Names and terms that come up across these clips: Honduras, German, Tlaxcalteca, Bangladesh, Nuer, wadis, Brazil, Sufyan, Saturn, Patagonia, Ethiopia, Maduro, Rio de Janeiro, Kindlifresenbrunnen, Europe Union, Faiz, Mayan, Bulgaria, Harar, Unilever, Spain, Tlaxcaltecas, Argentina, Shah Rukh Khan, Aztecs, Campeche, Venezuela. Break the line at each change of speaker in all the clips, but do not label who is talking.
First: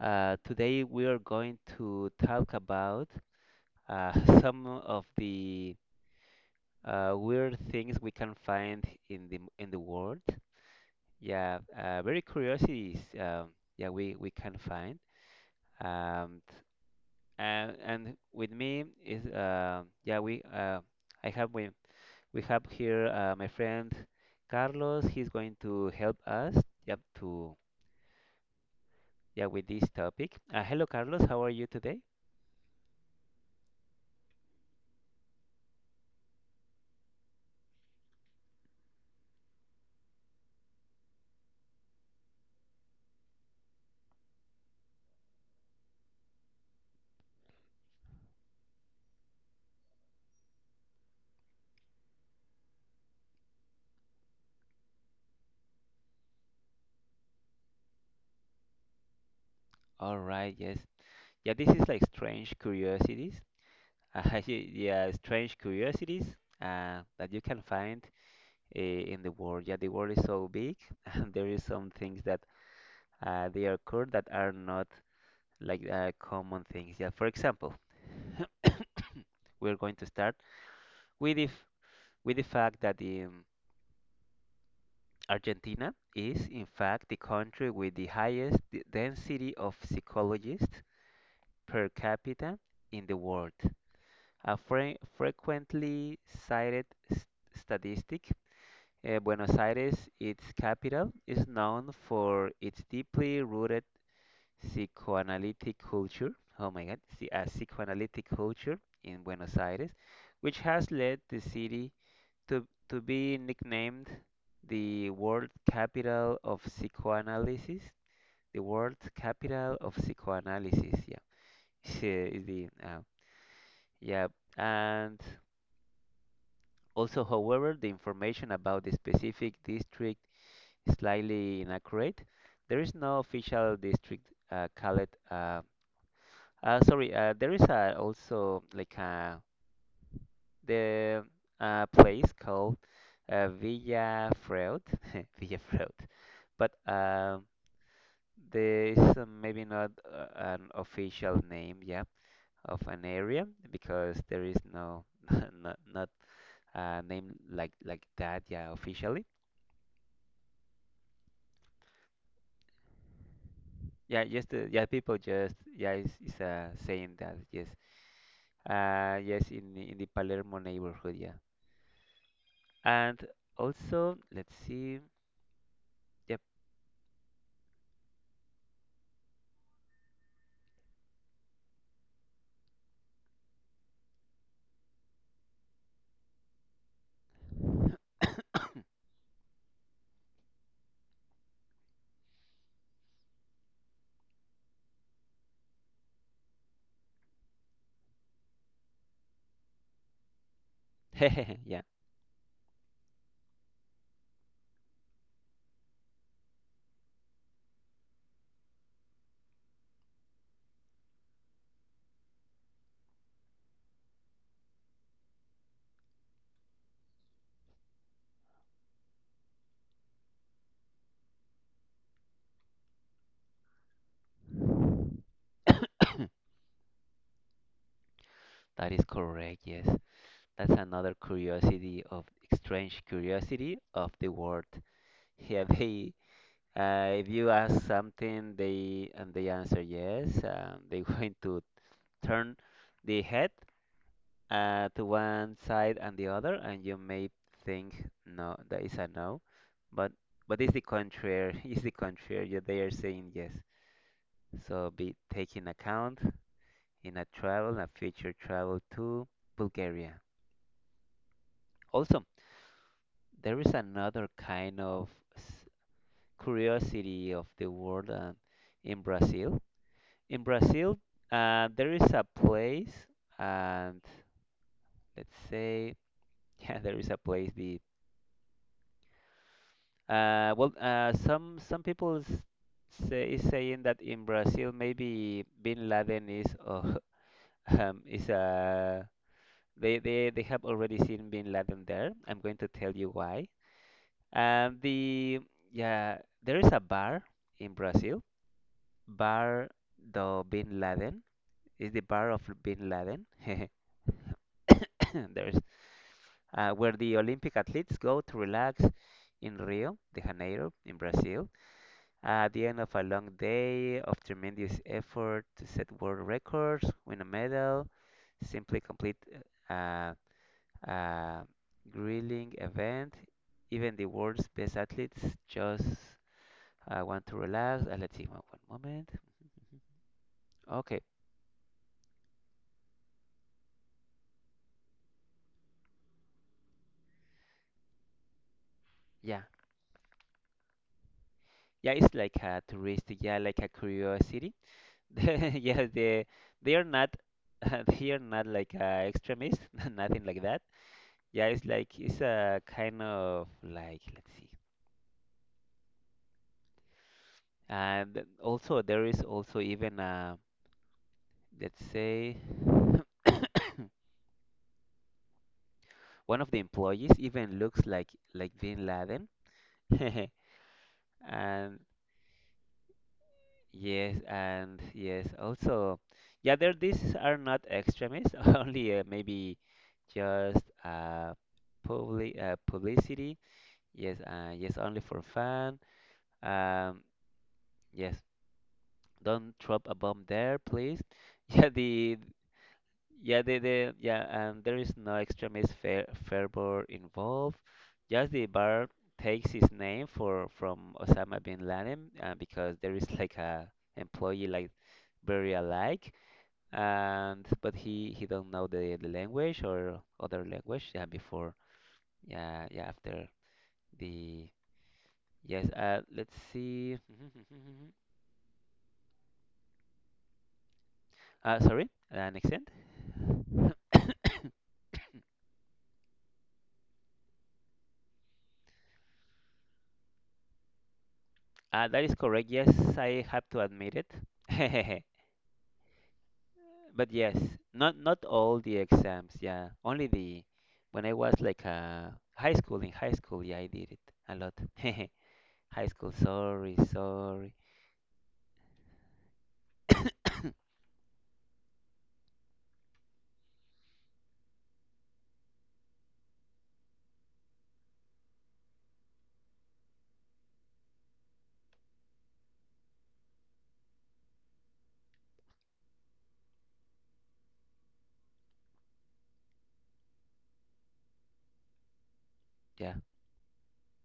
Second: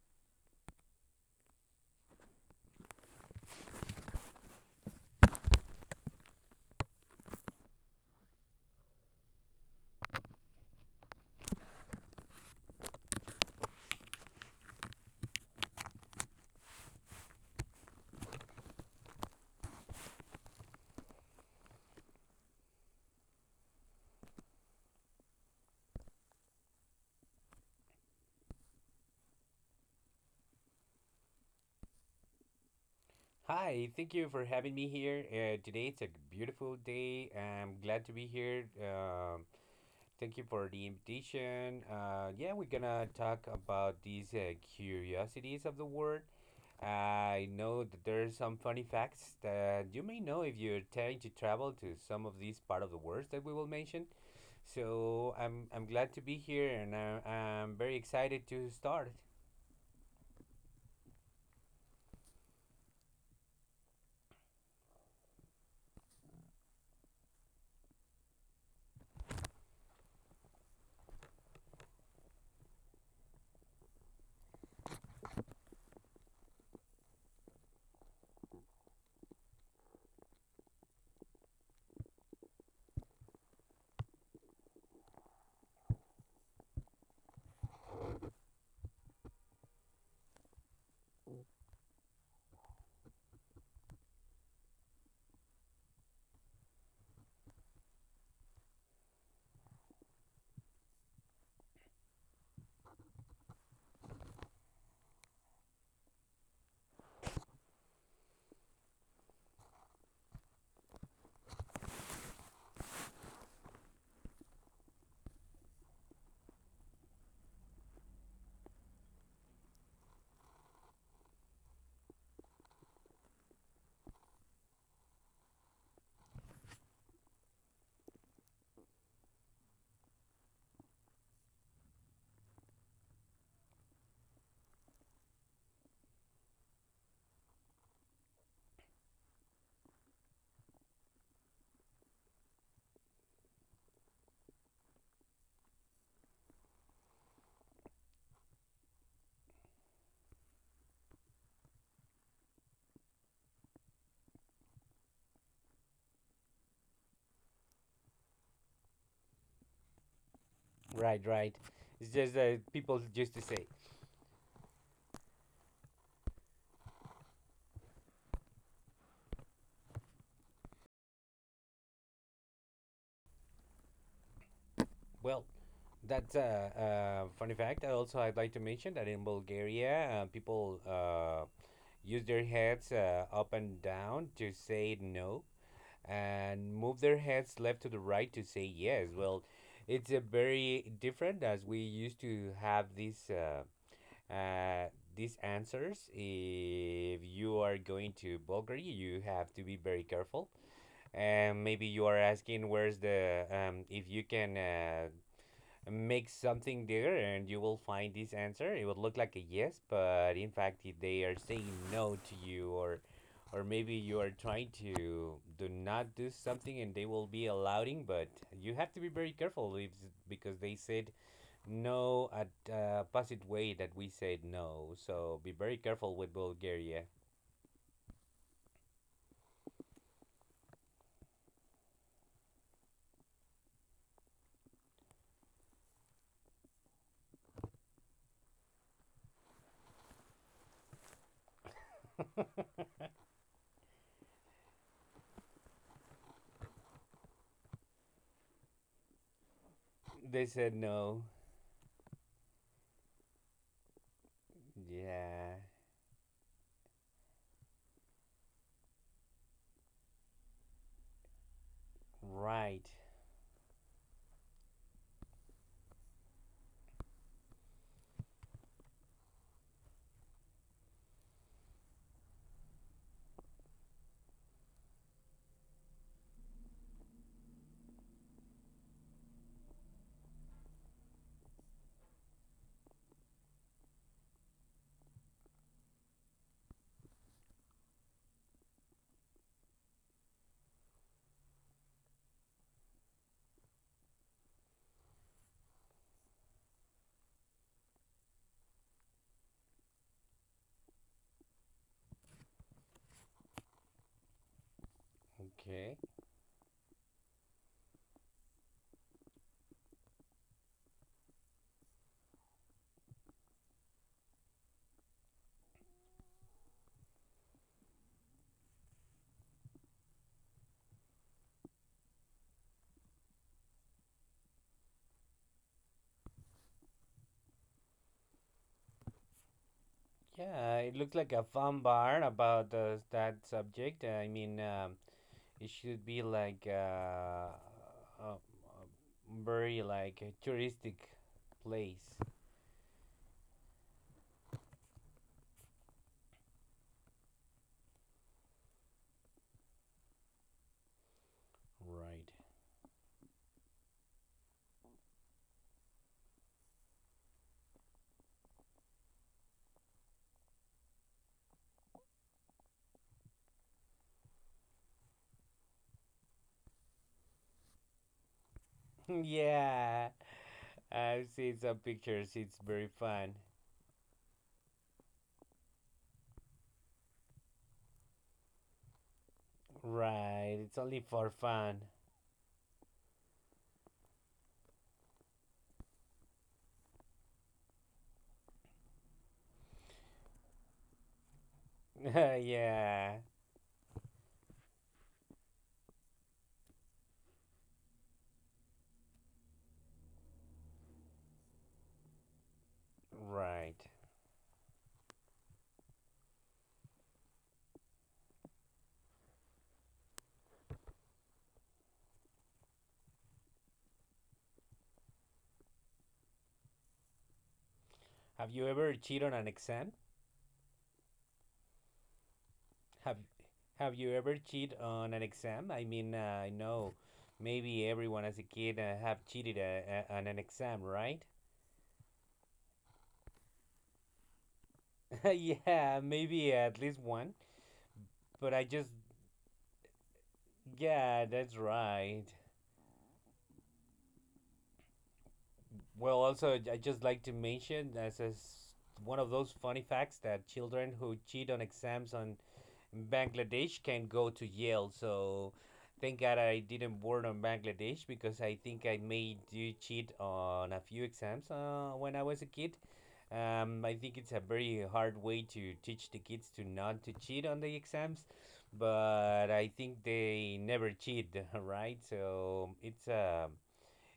Today we are going to talk about uh, some of the weird things we can find in the world. Yeah, very curiosities. Yeah, we can find. Um, and with me is I have we we have here my friend Carlos. He's going to help us. Yep, to yeah, with this topic. Hello, Carlos. How are you today?
Hi, thank you for having me here. Today it's a beautiful day. I'm glad to be here. Thank you for the invitation. Yeah, we're gonna talk about these curiosities of the world. I know that there's some funny facts that you may know if you're trying to travel to some of these part of the world that we will mention. So I'm glad to be here, and I'm very excited to start.
All right. Yes. Yeah. This is like strange curiosities. Yeah, strange curiosities that you can find in the world. Yeah, the world is so big, and there is some things that they occur that are not like common things. Yeah. For example, we're going to start with if with the fact that Argentina is in fact the country with the highest density of psychologists per capita in the world, a frequently cited s- statistic. Uh, Buenos Aires, its capital, is known for its deeply rooted psychoanalytic culture. Oh my God, see, a psychoanalytic culture in Buenos Aires, which has led the city to be nicknamed the world capital of psychoanalysis. The world capital of psychoanalysis, yeah. is the Yeah, and also, however, the information about the specific district is slightly inaccurate. There is no official district called. Sorry, there is also like the place called Villa Freud, Villa Freud, but there is maybe not an official name, yeah, of an area because there is no, not, not name like that. Yeah, officially.
Right, right. It's just that people used to say,
Yeah, just yeah, people just yeah, it's saying that yes. Yes, in the Palermo neighborhood. Yeah, and also let's see.
well, That's
Yep.
a, a funny fact. Also, I'd like to mention that in Bulgaria, people use their heads up and down to say no and move their heads left to the right to say yes. Well, it's a very different as we used to have uh, these answers. If you are going to Bulgaria, you have to be very careful. And maybe
Yeah,
you are asking where's the if you can make something there and you will find this answer. It would look like a yes, but in fact if they are saying no to you, or maybe you are trying to do not do something and they will be allowing, but you have to be very careful, if, because they said no at opposite way that we said no, so be very careful with Bulgaria.
that is correct. Yes, that's another curiosity of strange curiosity of the world. Yeah, they. If you ask something, they answer yes. They're going to turn the head to one side and the other, and you may think no, that is a no, but
They said
it's the
no.
contrary. It's the contrary. Yeah, they are saying yes. So be
Yeah,
taking account in a travel, a future travel to Bulgaria. Also,
right.
there is another kind of s- curiosity of the world in Brazil. In Brazil, there is a place, and let's say, yeah, there is a place. The Well, some people s- say is saying that in Brazil maybe Bin Laden is is they have already seen Bin Laden there. I'm going to tell you why. The Yeah, there is a bar in Brazil, Bar do Bin Laden, is the bar of Bin Laden. There's
Okay.
where the Olympic athletes go to relax in Rio de Janeiro in Brazil. At the end of a long day of tremendous effort to set world records, win a medal, simply complete uh, a grilling event, even the world's best athletes just want to relax. Let's see, one moment.
Yeah, it
Okay,
looks like a fun bar about that subject. I mean, it should be like a,
yeah.
very like a touristic
Yeah,
place.
it's like a tourist, yeah, like a curiosity. yeah, they are not, they are not like extremists, nothing like that. Yeah, it's like,
Right.
it's a kind of like, let's see. And also, there is also even let's say one of the employees even looks like Bin Laden.
Yeah, I've seen some
And
pictures. It's very fun.
yes, and yes, also, yeah, there these are not extremists, only maybe
Right,
just
it's only for fun.
publicity. Yes, yes, only for fun. Um, yes, don't drop a bomb there, please. Yeah, the
Yeah,
and there is no extra Miss Fair Fairbairn involved. Just the bar takes its name for from Osama bin Laden, because there is like a
right.
employee like very alike, and but he don't know the language or other language. Yeah, before. Yeah, yeah, after the yes. Let's see.
Have you ever cheated on an exam?
Sorry, an accent.
Have Have you ever cheated on an exam? I mean, I know maybe everyone as a kid have cheated on an exam, right?
That is correct. Yes, I have to admit it.
Yeah, maybe at least
But
one.
yes, not
But I
all the
just,
exams. Yeah, only the when
yeah,
I was
that's
like uh,
right.
high school. Yeah, I did it a lot. High
Well,
school.
also, I
Sorry,
just like to
sorry.
mention as a s one of those funny facts that children who cheat on exams on Bangladesh can go to Yale. So thank God I didn't board on Bangladesh, because I think I made you cheat on a few exams when I was a kid. I think it's a very hard way to teach the kids to not to cheat on the exams, but I think they never cheat, right? So
Yeah.
it's a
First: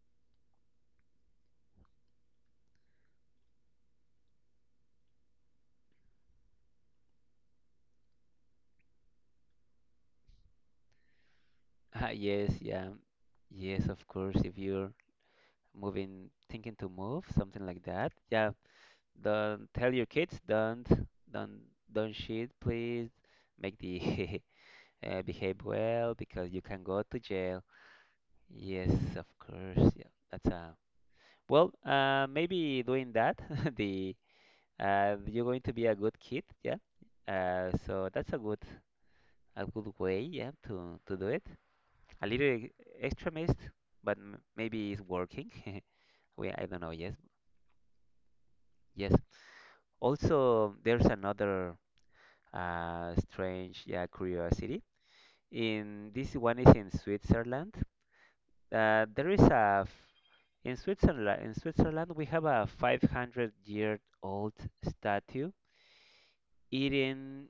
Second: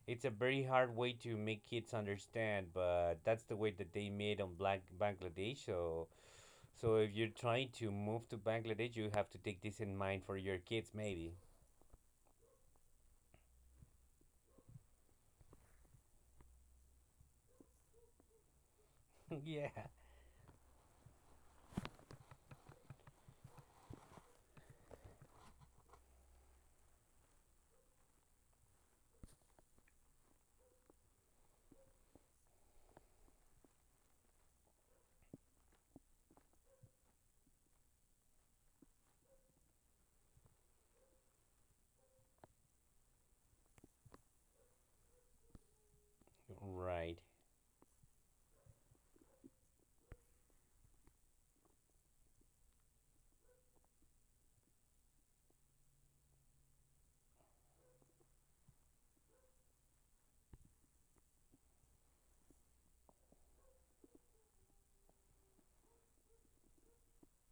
it's a very hard way to make kids understand, but that's the way that they made on Black Bangladesh. So, so if you're trying to move to Bangladesh, you have to take this in mind for your kids, maybe.
Yes. Yeah. Yes. Of course. If you're moving, thinking to move, something like that. Yeah. Don't
Yeah,
tell your kids. Don't shit. Please make the behave well because you can go to jail. Yes, of course. Yeah, that's a well. Maybe doing that, the you're going to be a good kid. Yeah. So that's a good way. Yeah, to do it. A little extra mist, but m maybe it's working. We I don't know. Yes,
right.
yes. Also, there's another strange yeah curiosity. In this one is in Switzerland. There is a in Switzerland. In Switzerland, we have a 500-year-old statue eating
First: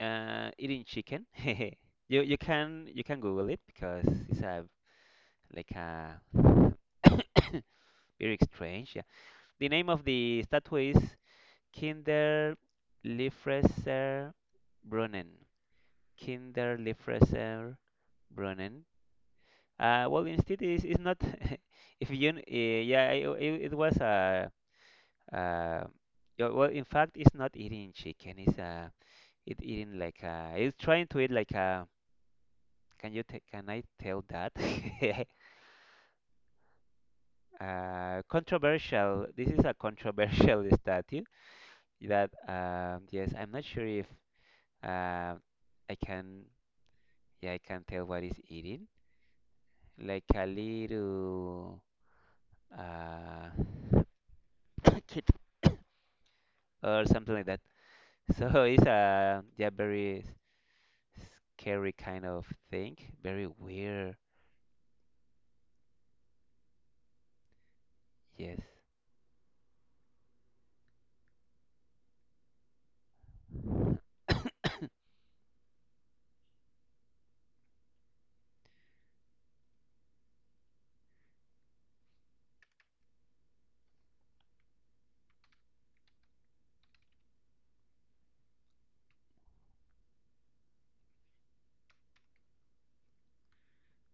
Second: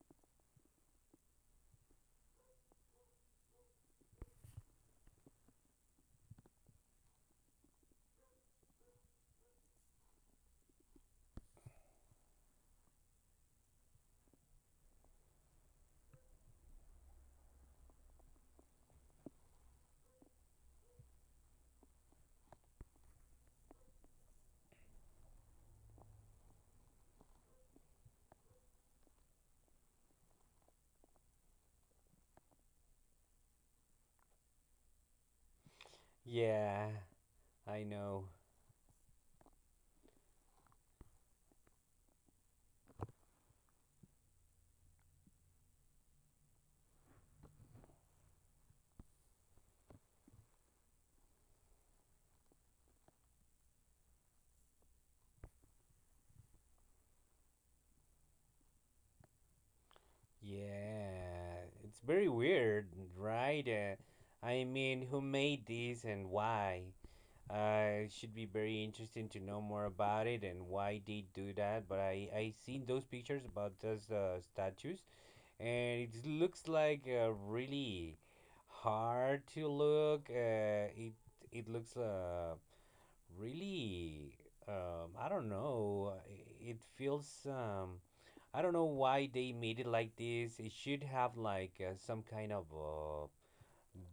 eating chicken. You can Google it because it's a like a very strange. Yeah. The name of the statue is Kinder Liefresser Brunnen. Kinder Liefresser Brunnen. Well, instead, it's not. If you, yeah, it it was a. Uh, uh, yeah, well, in fact, it's not eating chicken. It's it eating like it's trying to eat like a. Can you t Can I tell that?
Yeah, I know.
Controversial. This is a controversial statue that yes, I'm not sure if uh, I can. Yeah, I can tell what it's eating. Like a little. Uh, kid. Or something like that. So it's a yeah very
Yeah,
scary
it's
kind
very
of
weird,
thing, very
right?
weird.
I mean, who made this and why? It should be
Yes,
very interesting to know more about it and why they do that. But I seen those pictures about those statues, and it looks like really hard to look. It it looks really I don't know. It feels I don't know why they made it like this. It should have like some kind of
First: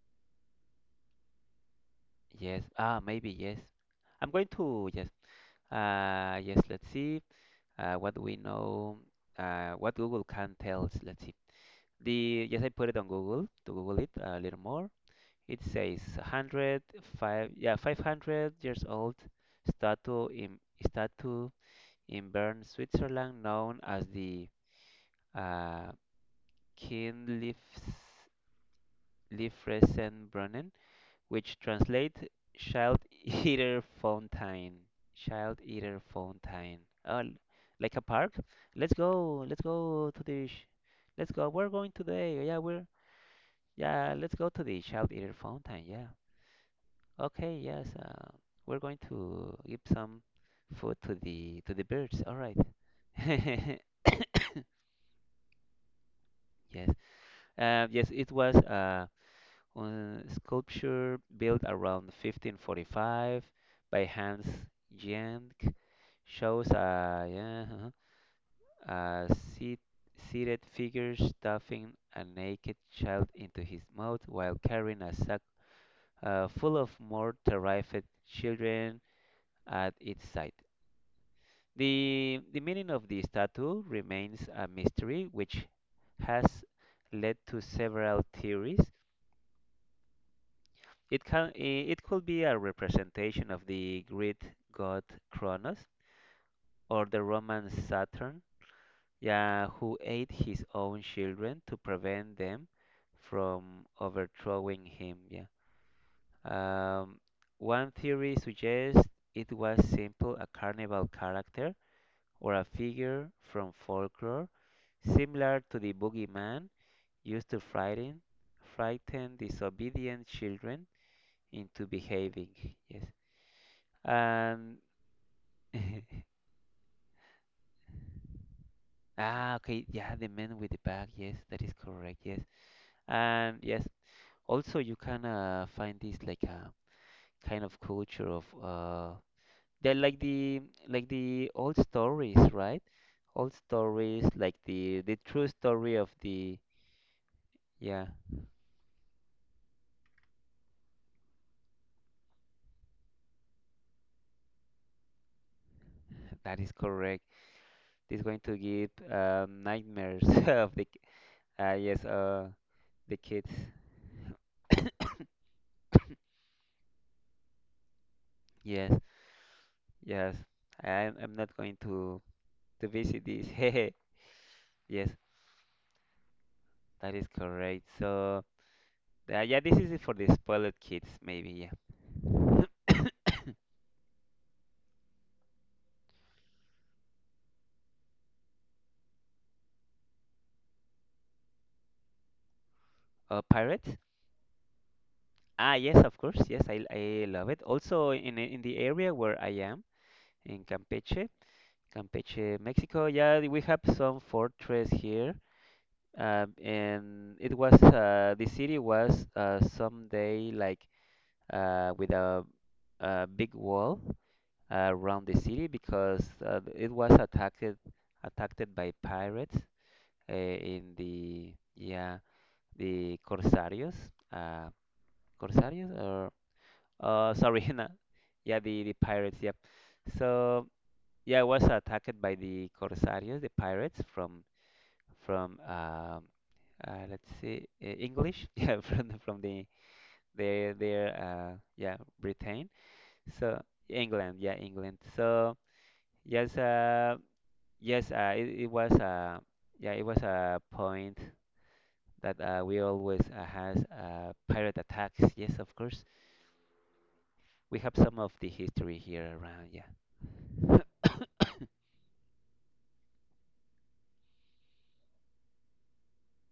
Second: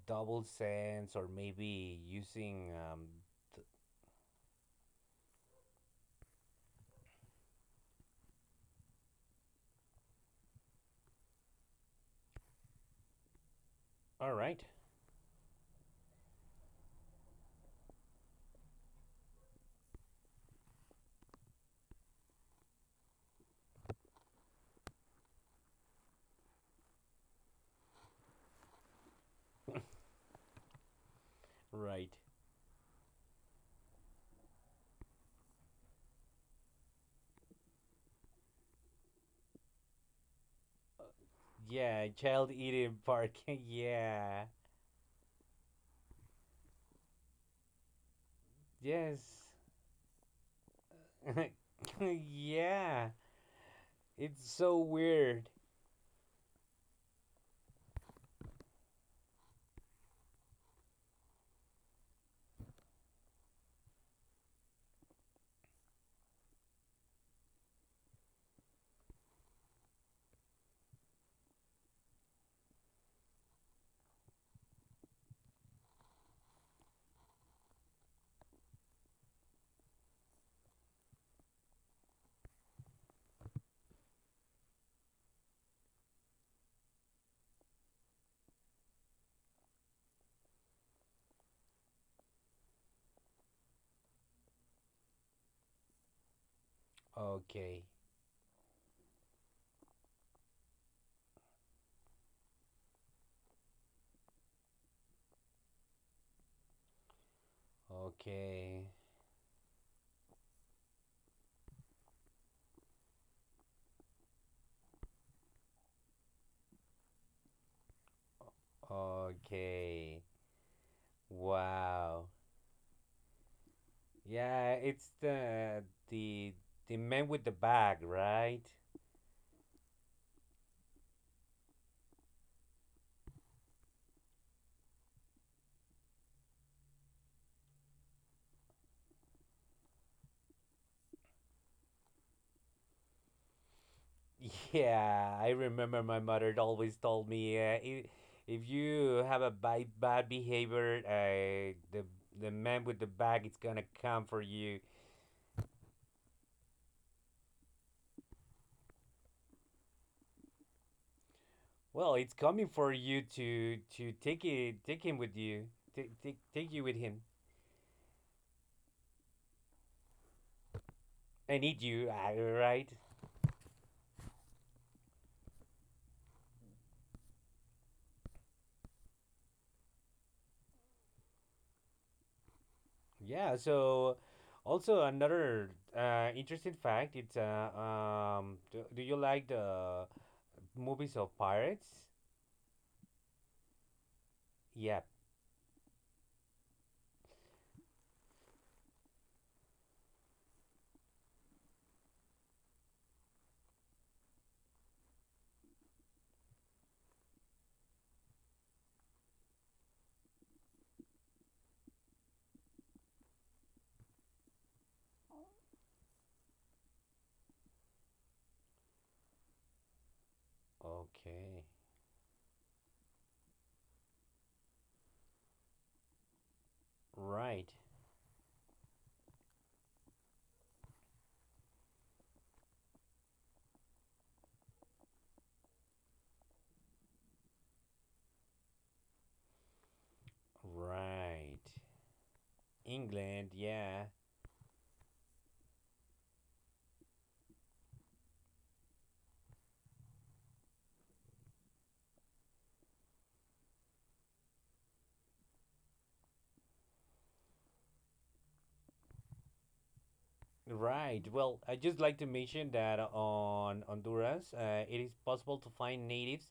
double sense, or maybe
yes.
using
Ah, maybe yes. I'm going to yes. Yes. Let's see. What we know. What Google can tell us. Let's see. The Yes, I put it on Google to Google it
All
a little
right,
more. It says 100 five yeah 500 years old statue in statue Bern, Switzerland, known as the uh, Kindlifresenbrunnen, which
right.
translates Child Eater Fountain. Child Eater Fountain. Oh, like a park? Let's go. Let's go. We're going
Yeah,
today.
child
Yeah, we're.
eating park.
Yeah, let's
Yeah.
go to the Child Eater Fountain. Yeah. Okay. Yes. We're going
Yes.
to give some food to the birds. All right.
Yeah. It's so weird.
Yes. Yes. It was. Sculpture built around 1545 by Hans Jank shows a, yeah, uh-huh, a seat, seated figure stuffing a naked child into his mouth while carrying a sack full of more terrified children at its side. The meaning of the statue remains a mystery, which has led to several theories. It it could be a representation of the Greek god Kronos or the Roman
Okay.
Saturn, yeah, who ate his own children to prevent them from overthrowing him. Yeah. Um, one theory
Okay.
suggests it was simple a carnival character or a figure from folklore, similar to the boogeyman used to frighten
Okay.
disobedient children into
Wow.
behaving. Yes.
Yeah,
And
it's the the the man with the bag, right?
ah, okay, yeah, the man with the bag. Yes, that is correct. Yes, and yes, also you can find this like a kind of culture of they're like the old stories, right? Old stories like the
Yeah,
true
I
story
remember
of
my
the
mother always told me,
yeah,
I if you have a bad, bad behavior, the man with the bag is gonna come for you.
that is correct. This going to give nightmares of the yes
Well, it's coming for
the
you
kids.
to take it, take him with you, take you with him
Yes, yes. I'm not
and
going
eat you,
to. To
right?
visit this. Hehe. Yes, that is correct. So, yeah, this is for the spoiled kids, maybe. Yeah.
Yeah, so also another interesting fact, it's do, do you like the movies of pirates?
Pirates?
Yep.
Ah, yes, of course. Yes, I love it. Also, in the area where I am in Campeche, Campeche, Mexico. Yeah, we have some fortress here. And it was the city was someday like uh, with a, a big wall around the city because it was attacked by pirates in the
Okay.
yeah the corsarios uh corsarios or sorry
Right.
no, yeah the pirates yep so yeah it was attacked by the corsarios, the pirates from from um let's see English yeah from the their
Right.
yeah Britain
England,
so
yeah.
England yeah England so yes yes, it was yeah, it was a point that we always has pirate attacks. Yes, of course, we have some of the history here around. Yeah,
Right. Well, I just like to mention that on Honduras, it is possible to find natives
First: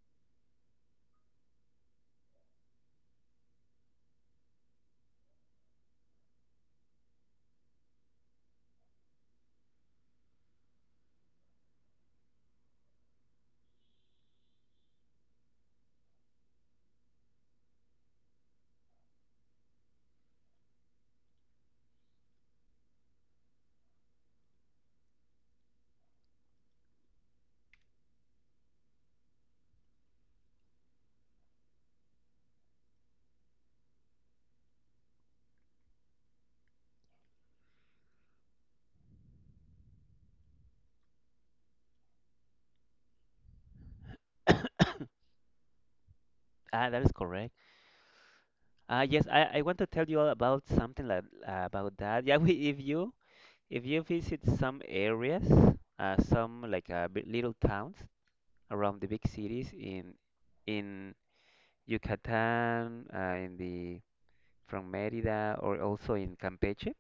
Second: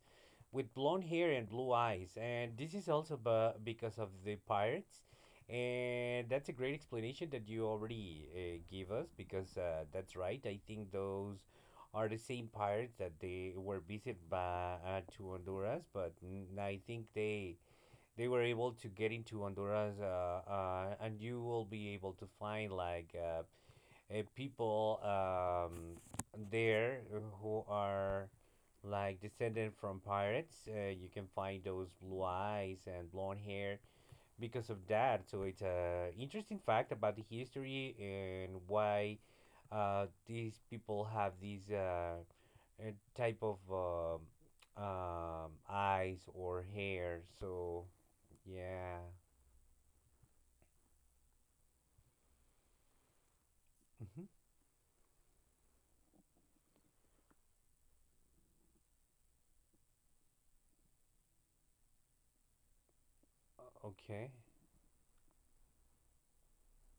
with blonde hair and blue eyes, and this is also because of the pirates. And that's a great explanation that you already gave us, because that's right. I think those are the same pirates that they were visited by to Honduras, but I think they were able to get into Honduras, and you will be able to find like people there who are like descended from pirates. You can find those blue eyes and blonde hair because of that. So it's a interesting fact about the history, and why these people have these type of eyes or
ah, that is
hair.
correct.
So yeah.
Yes, I want to tell you all about something like about that. Yeah, we, if you
Mhm.
visit some areas, some like little towns around the big cities in in Yucatan, in the
Okay.
from Mérida or also in Campeche.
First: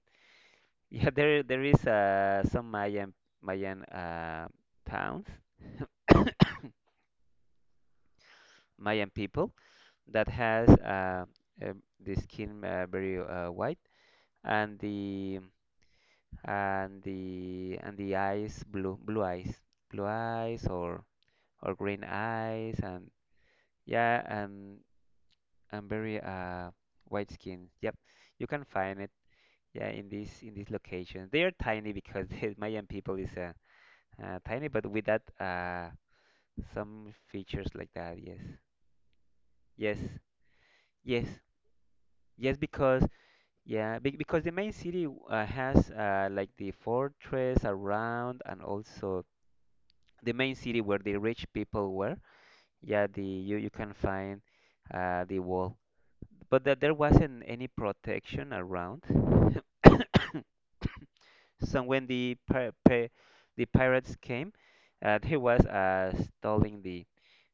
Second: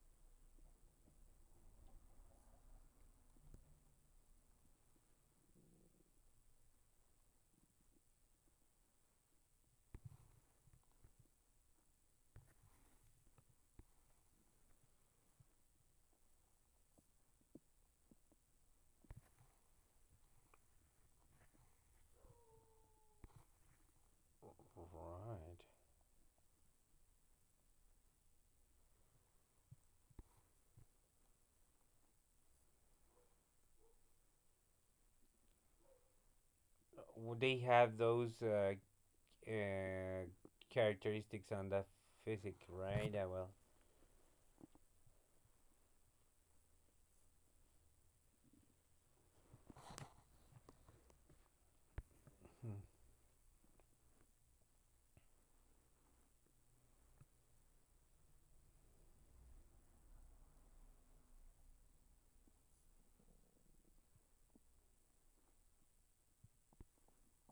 Yeah, there is some Mayan towns, Mayan people that has uh, the skin very white and the eyes blue blue eyes or green eyes and yeah
Right.
and very white skin. Yep, you can find it. Yeah, in this location, they are tiny because the Mayan people is tiny, but with that. Some
Well, they
features like
have
that.
those
Yes, yes,
uh,
yes,
characteristics on that physic,
yes. Because
right? Ah, well,
yeah, be because the main city has like the fortress around, and also the main city where the rich people were.
hmm.
Yeah, the you you can find the wall, but that there wasn't any protection around. So when the pir pir the pirates came, they was stealing the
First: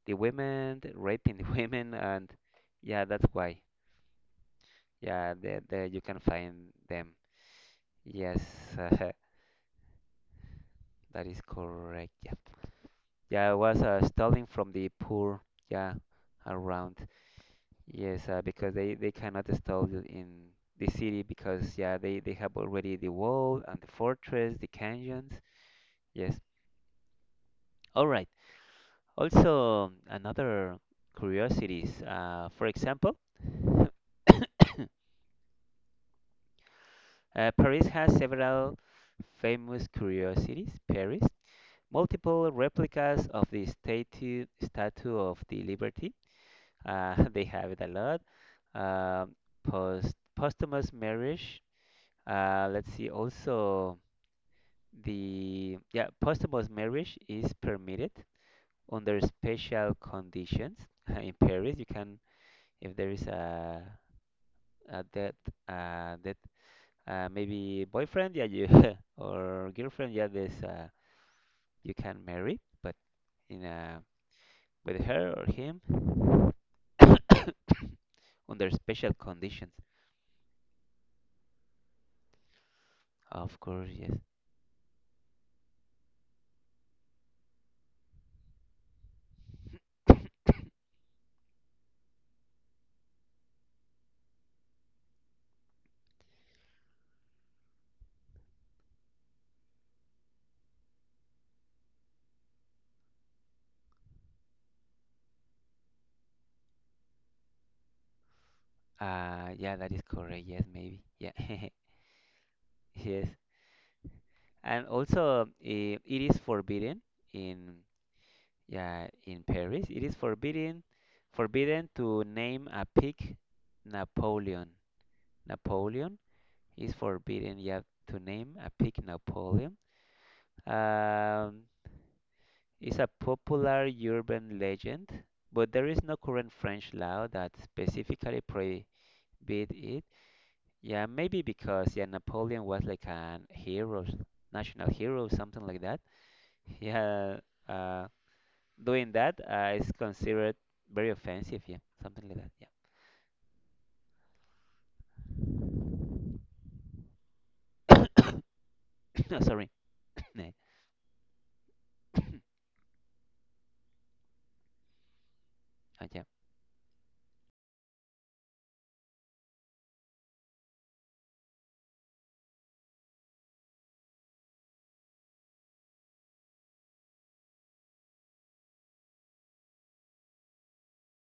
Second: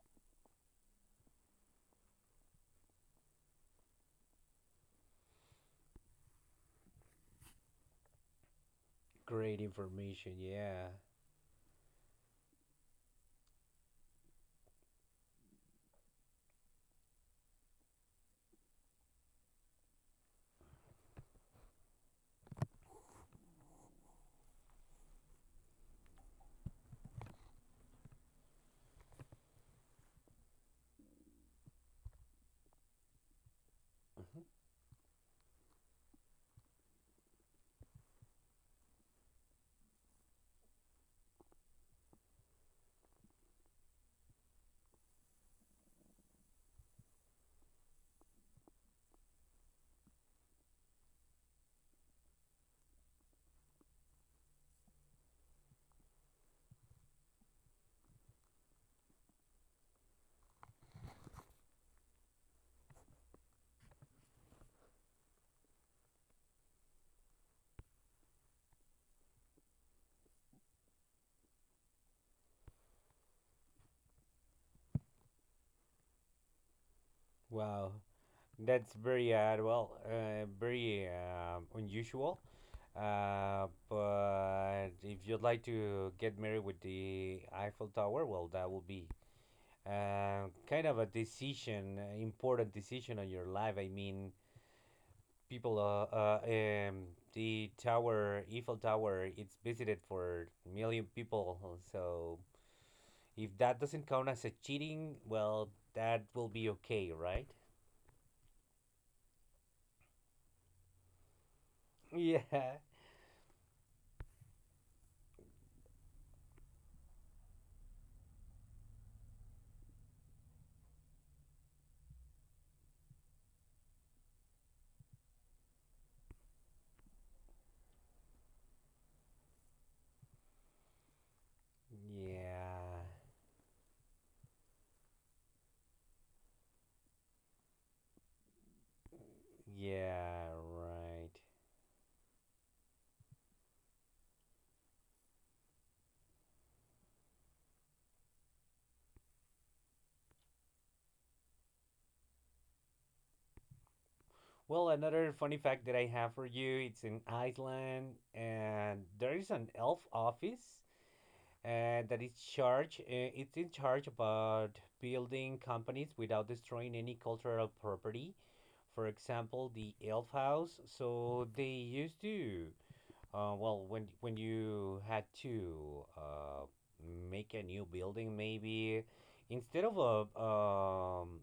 women, raping the women, and yeah, that's why. There you can find them. Yes, that
Great information. Yeah.
is correct. Yeah, yeah, I was stealing from the poor. Yeah, around. Yes, because they cannot in the city because yeah they have already the wall and the fortress, the canyons. Yes. All right. Also another curiosities. For example,
Mm-hmm.
Paris has several famous curiosities. Paris, multiple replicas of the statue of the Liberty. They have it a lot. Um posthumous marriage. Let's see. Also, the yeah posthumous marriage is permitted under special conditions in Paris. You can if there is a dead uh dead maybe boyfriend, yeah, you or girlfriend, yeah, this you can marry but in a with her or him
Wow,
under
that's
special
very
conditions.
well, very unusual.
Of course, yes.
But if you'd like to get married with the Eiffel Tower, well, that will be kind of a decision, important decision on your life. I mean, people the tower Eiffel Tower, it's visited for a million people, so if that doesn't count as a cheating, well, that will be okay, right?
Yeah, that is correct. Yes, maybe. Yeah,
Yeah,
yes. And also, it is forbidden in yeah in Paris. It is forbidden to name a pig Napoleon. Napoleon is forbidden. Yeah, to name a pig Napoleon. Um, It's
yeah,
a popular urban legend, but there is no current French law that specifically prohibit it.
yeah,
Yeah,
right.
maybe because yeah, Napoleon was like an hero, national hero, something like that. Yeah, uh, doing that is considered very offensive. Yeah, something like
Well, another funny fact that I have for you, it's in Iceland,
that.
and there
Yeah.
is an
Sorry.
elf
Yeah.
office, and that is charged. It's in charge about building companies
Yeah.
without destroying any cultural property. For example, the Elf House. So they used to, well, when you had to make a new building, maybe instead of uh, um,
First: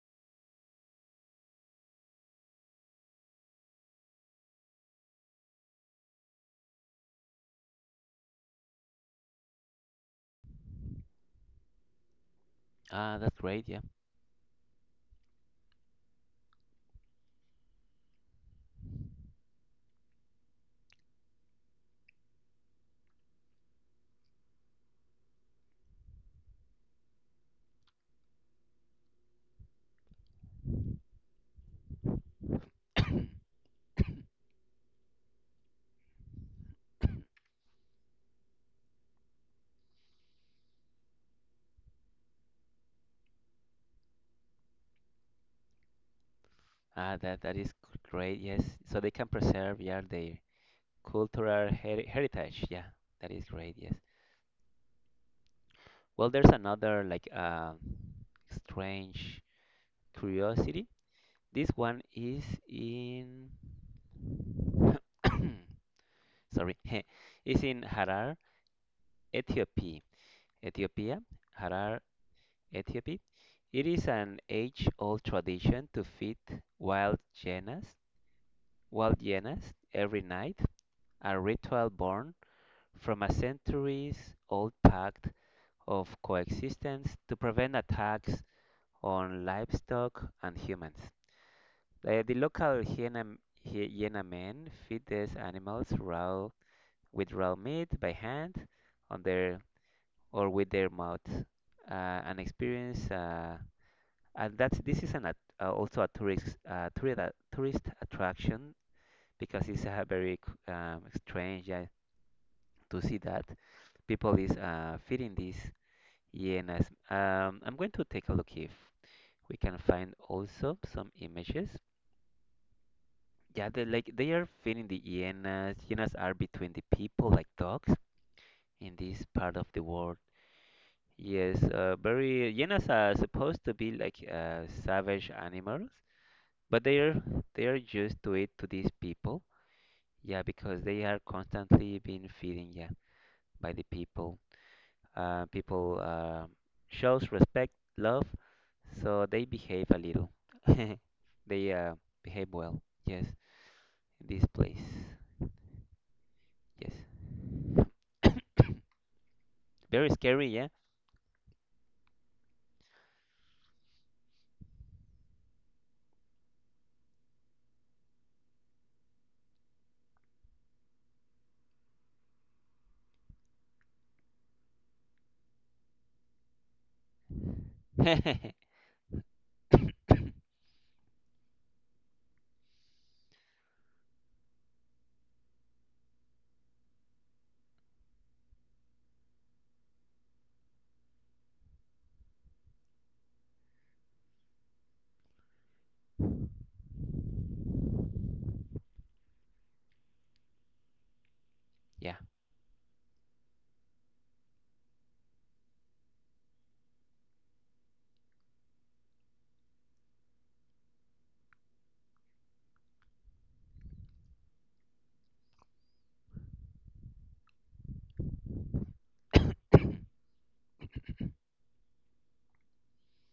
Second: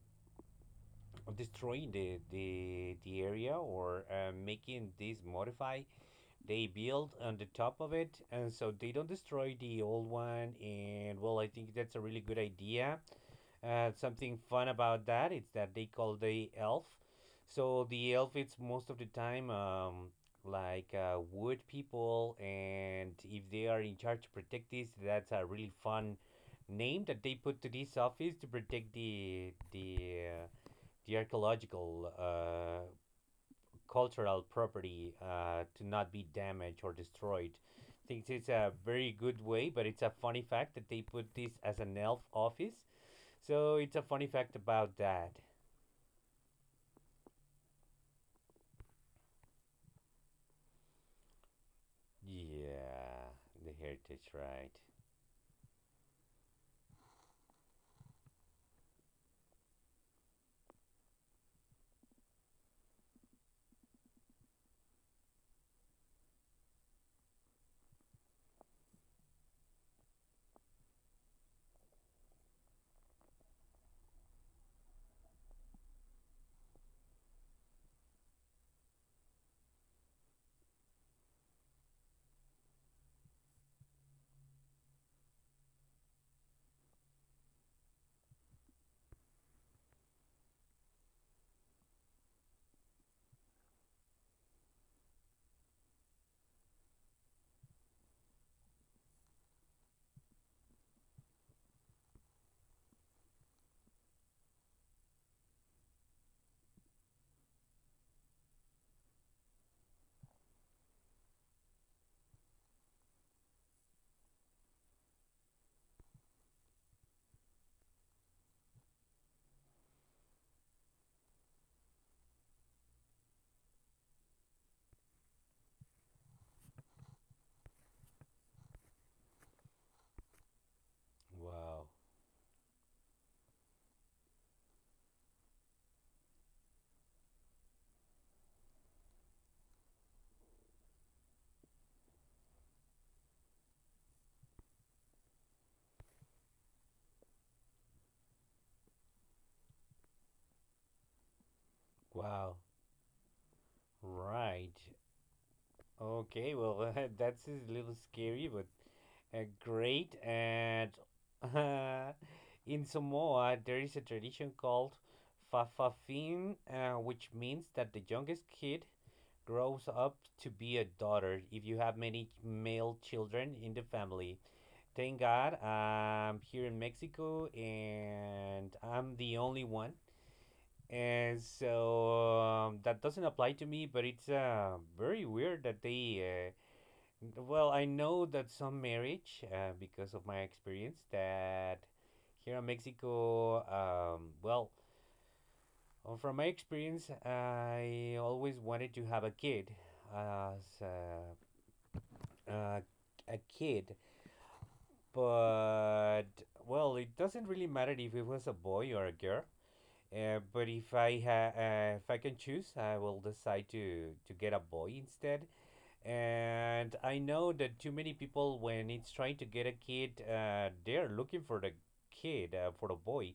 destroying the, the area, or making this modify, they build on the top of it, and so they don't destroy the old one. And well, I think that's a really good idea.
Ah, that's great. Yeah.
Uh, something fun about that is that they call the elf, so the elf, it's most of the time like wood people, and if they are in charge to protect this, that's a really fun name that they put to this office to protect the uh, the archaeological cultural property, to not be damaged or destroyed. I think it's a very good way, but it's a funny fact that they put this as an elf office. So it's a funny fact about that.
Ah, that is great. Yes. So they can preserve yeah their cultural heritage. Yeah,
Yeah,
that is
the
great. Yes.
heritage, right.
Well, there's another like strange curiosity. This one is in sorry, is in Harar, Ethiopia. Ethiopia, Harar, Ethiopia. It is an age-old tradition to feed wild hyenas, wild hyenas every night, a ritual born from a centuries-old pact of coexistence to prevent attacks on livestock and humans. The local hyena Hiena men feed these animals raw with raw meat by hand on their or with their mouth. An experience, and that's this is an also a tourist attraction because it's very strange to see that people is feeding these hyenas. I'm going to take a look if we can find also some images. Yeah, they like they are feeding the hyenas. Hyenas are between the people like dogs in this part of the world. Yes,
Wow.
very hyenas are supposed to be like savage animals, but they are used to it to these people. Yeah, because they are constantly being feeding yeah by the people. People shows respect, love, so they behave a little. They behave
Wow.
well. Yes, in this
Right.
place.
Okay,
Yes,
well, that's a little scary, but
very
great.
scary, yeah.
And in Samoa, there is a tradition called Fafafin, which means that the youngest kid grows up to be a daughter if you have many male children in the family. Thank God I'm here in Mexico
Yeah,
and I'm the only one. And so that doesn't apply to me, but it's very weird that they well, I know that some marriage, because of my experience, that here in Mexico, well, from my experience, I always wanted to have a kid as
the
a, a kid, but well, it doesn't really matter if it was a boy or a girl. But if I can choose, I will decide to get a boy instead. And I know that too many people, when it's trying to get a kid, they're looking for the kid, for the boy.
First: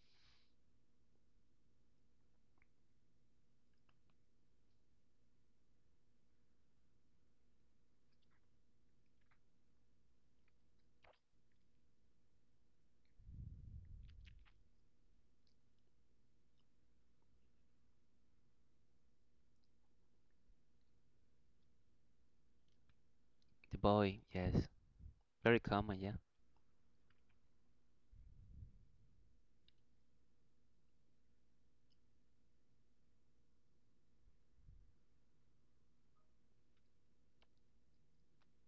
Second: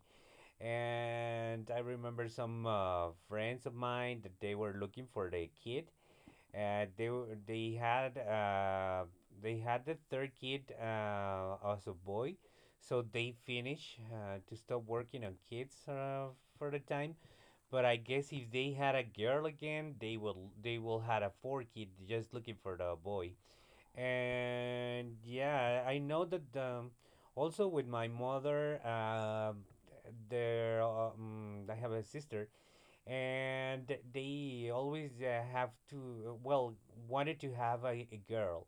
And I remember some friends of mine that they were looking for the kid. Uh, they were- they had uh, they had the third kid as a boy, so they finish to stop working on kids for the time. But I guess if they had a girl again, they will had a four kid just looking for the boy.
boy, yes,
And
very
yeah, I
common, yeah,
know that also with my mother, there I have a sister, and they always have to well wanted to have a girl,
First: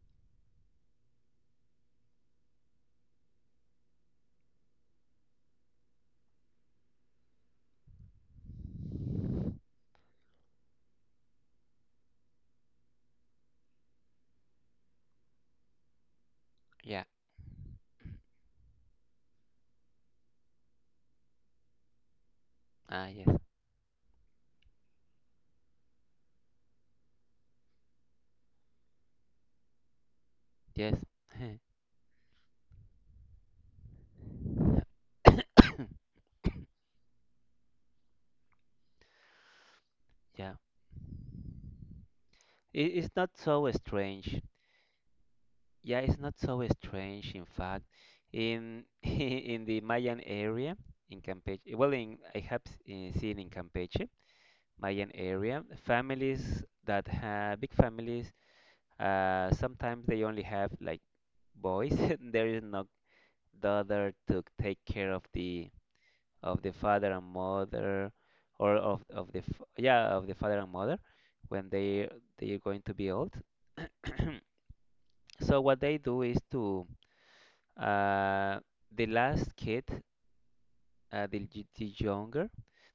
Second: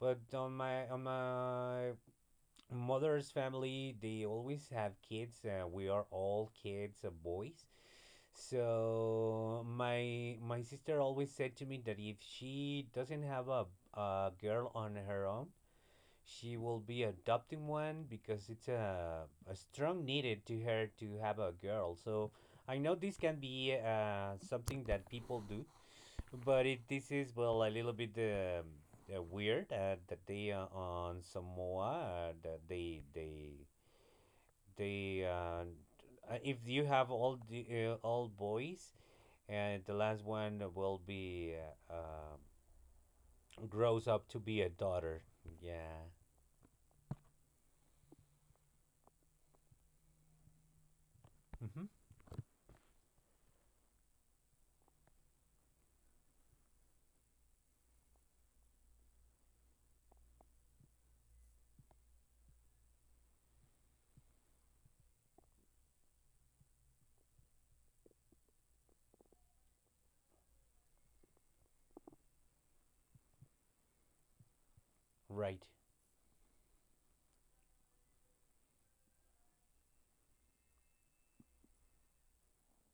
but on my mother's family, they always have kids. We are all kids, boys. So my sister always said to me that if she doesn't have a girl on her own, she will be
yeah,
adopting one, because it's a strong needed to her to have a girl. So I know
ah,
this can
yes,
be something that people do, but it, this is well a little bit weird that they
yes,
on Samoa that they if you have all the all boys, and the last
yeah.
one will be uh, uh,
It, it's not so
grows up to
strange.
be a daughter.
Yeah,
Yeah.
it's not so strange. In fact, in in the Mayan area in Campeche,
Hmm.
well, in I have seen in Campeche, Mayan area, families that have big families. Sometimes they only have like boys. There is no daughter to take care of the father and mother or of the of the father and mother when they are going to be old. So
Right.
what they do is to uh, the last kid the younger.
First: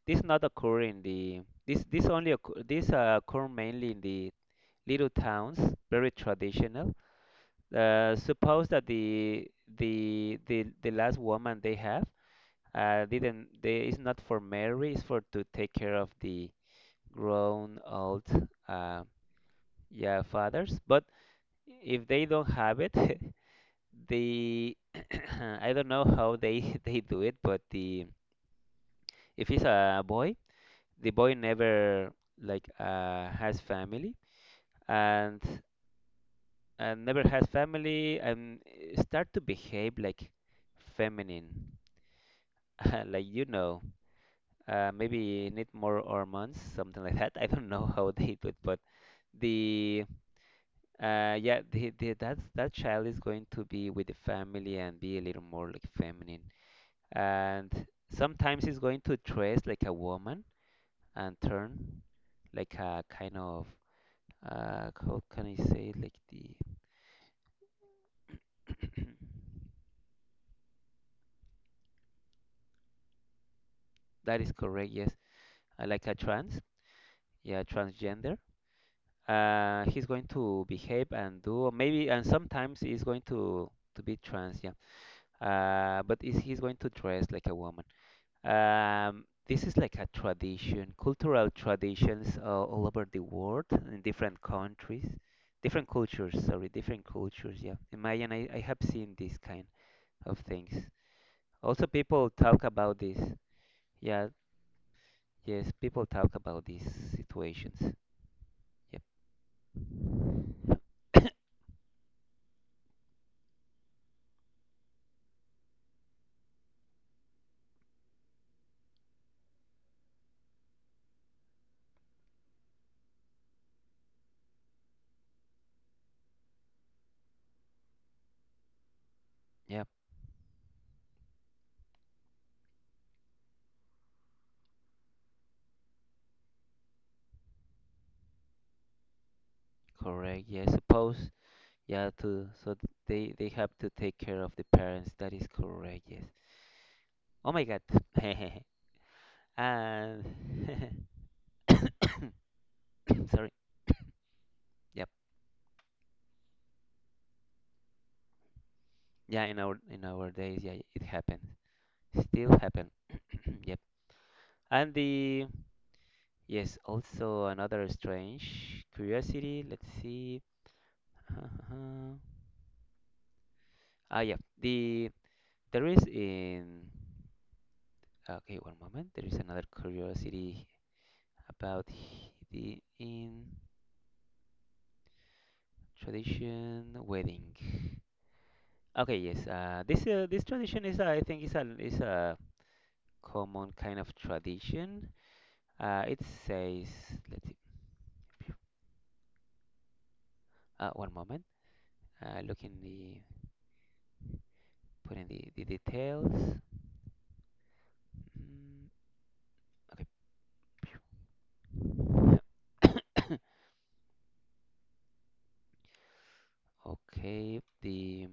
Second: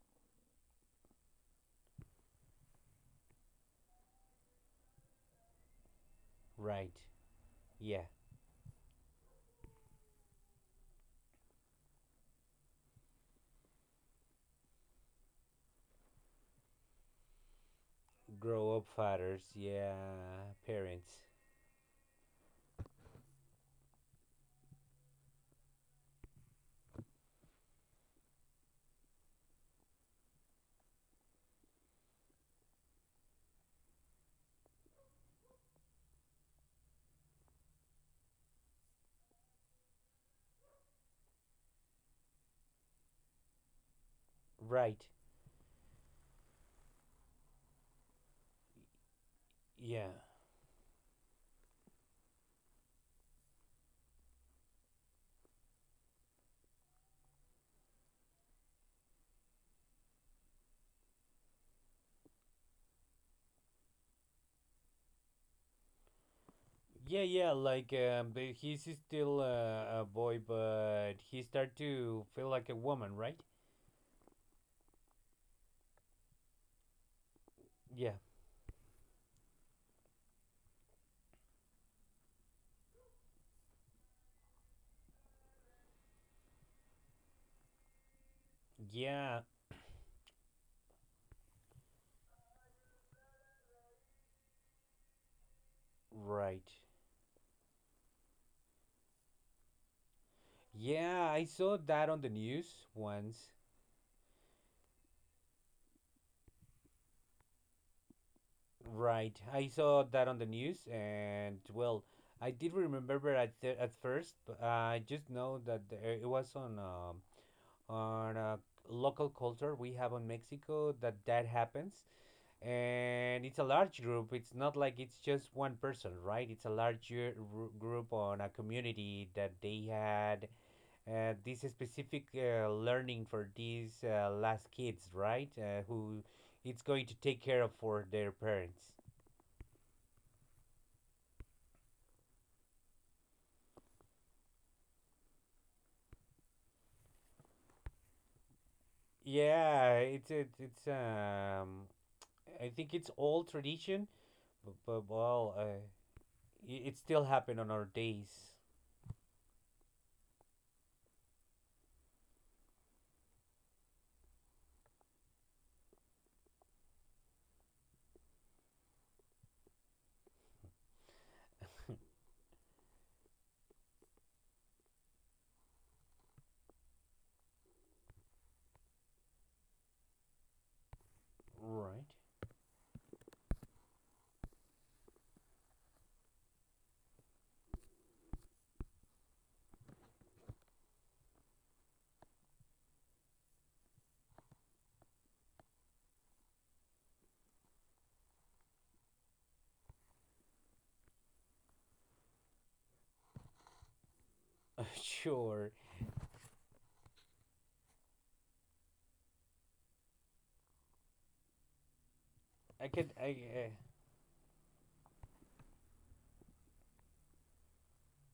This not occur in the this This only occur, this occur mainly in the little towns, very traditional.
Right. Yeah,
Uh, suppose that the last woman they have didn't they is not for marriage, it's for to take care of the grown old
grow up
uh,
fathers, yeah,
yeah fathers, but
parents.
if they don't have it, the I don't know how they they do it, but the if he's a boy, the boy never like has family and never has family and start to behave like feminine, like you know,
Right.
maybe need more hormones, something like that. I don't know how they do it, but the
Yeah.
uh, yeah, that child is going to be with the family and be a little more like feminine. And sometimes he's going to dress like a woman and turn like a kind of, how can I say it? Like the,
Yeah, yeah, like but he's still a boy, but he start to feel like a woman, right?
that is correct, yes. Like a trans, yeah,
Yeah.
transgender. He's going to behave and do maybe, and sometimes he's going to be trans, yeah. But is he's going to dress like a woman?
Yeah,
This is like a tradition, cultural traditions all over the world, in different countries, different cultures,
right.
sorry, different cultures. Yeah, imagine I have seen this kind of things.
Yeah, I saw
Also,
that on
people
the
talk
news
about this.
once.
Yeah, yes, people talk about these situations.
Right. I saw that on the news
Yep,
and, well, I did remember at th- at first, but I just know that it was on on a local culture we have in Mexico that happens, and it's a large group. It's not like it's just one person, right? It's a larger group on a community that they
yep,
had this specific learning for these last kids, right? Who it's going to take care of for their parents.
correct. Yeah, suppose, yeah, they have to take care of the parents. That is correct. Yes. Oh my God.
Yeah,
And
it's I think it's
sorry.
old tradition, but
Yep.
well, it still happened on our days.
Yeah, in our days, yeah, it happened. Still happen. Yep. And also another strange curiosity. Let's see. Ah, yeah. The there is in Okay, one moment. There is another curiosity about
Right.
h- the in tradition wedding. Okay, yes. This tradition is I think is a common kind of tradition. It says, let's see. One moment. Look in the put in the
Sure.
details. Mm,
I could. I.
okay, the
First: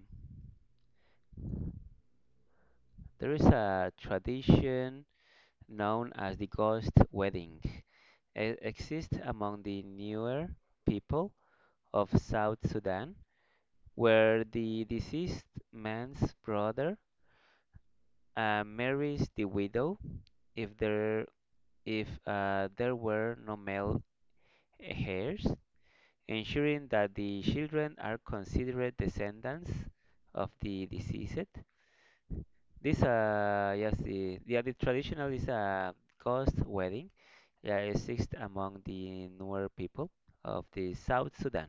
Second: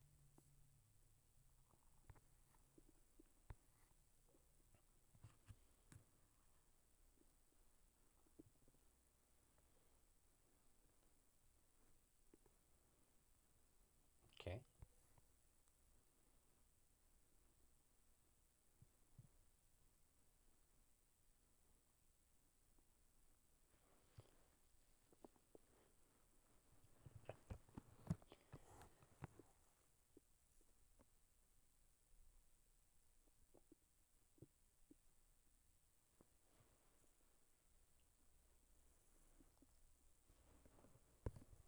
there is a tradition known as the ghost wedding. It exists among the newer people of South Sudan, where
okay.
the deceased man's brother marries the widow if there if there were no male heirs, ensuring that the children are considered descendants of the deceased. This, yes, the traditional is a ghost wedding. Yeah, it exists among the Nuer people of the South Sudan.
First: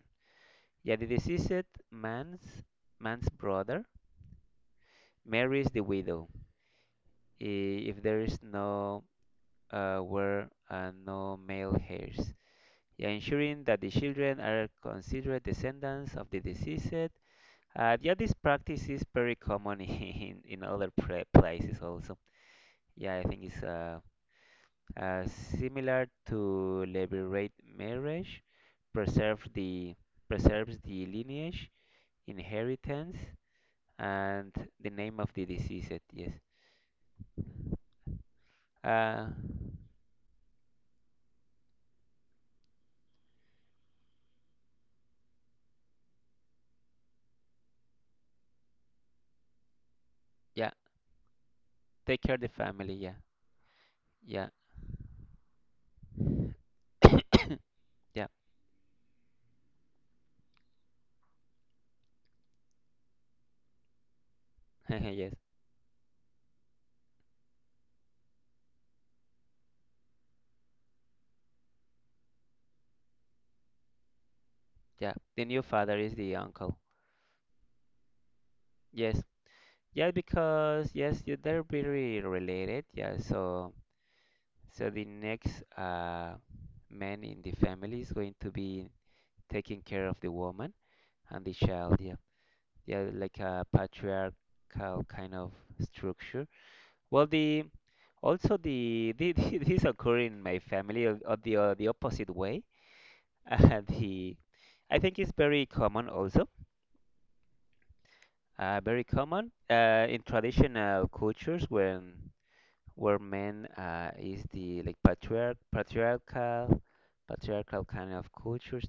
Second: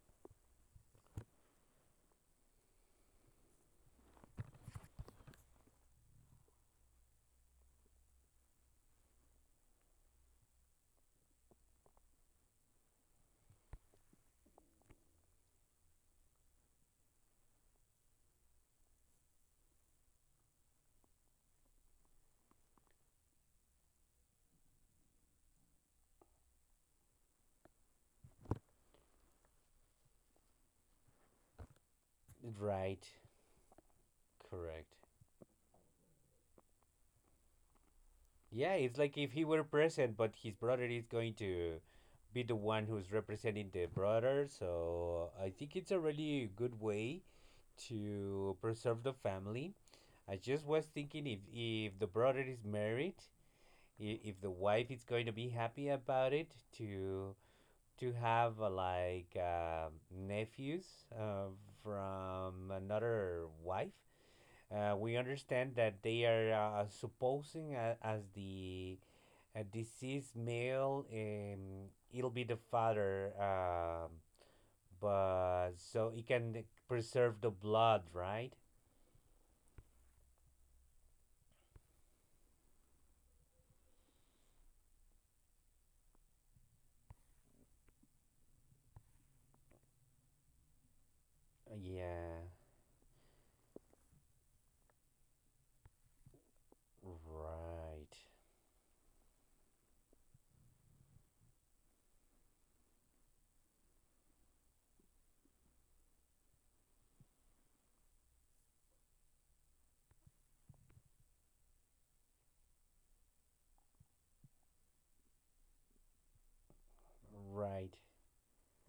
Yeah, the deceased man's man's brother marries the widow i- if there is no were no male heirs. Yeah, ensuring that the children are considered descendants of the deceased. Yeah, this practice is very common in other places also. Yeah, I think it's uh similar to liberate marriage, preserve the preserves the lineage,
Right.
inheritance, and the
Correct.
name of the deceased. Yes.
Yeah, it's like
Uh,
if he were present, but his brother is going to be the one who's representing the brother. So I think it's a really good way to preserve the family. I just
yeah,
was thinking if the
take care
brother
of the
is
family. Yeah,
married, if
yeah,
the wife is going to be happy about it, to
yeah,
have like nephews, uh, from another wife. We
yes,
understand that they are supposing as the deceased male, it'll be the father,
yeah. The new
but
father
so
is
it
the
can
uncle.
preserve the blood, right?
Yes. Yeah, because yes, yeah, they're very related. Yeah, so. So the next man in the family is going to be taking care of the woman and the child. Yeah,
Yeah,
yeah, like a patriarchal kind of structure. Well, the
right,
also the this occur in my family of, the opposite way. The I think it's very common also. Very common in traditional cultures when where men is the like patriarchal
right.
kind of cultures.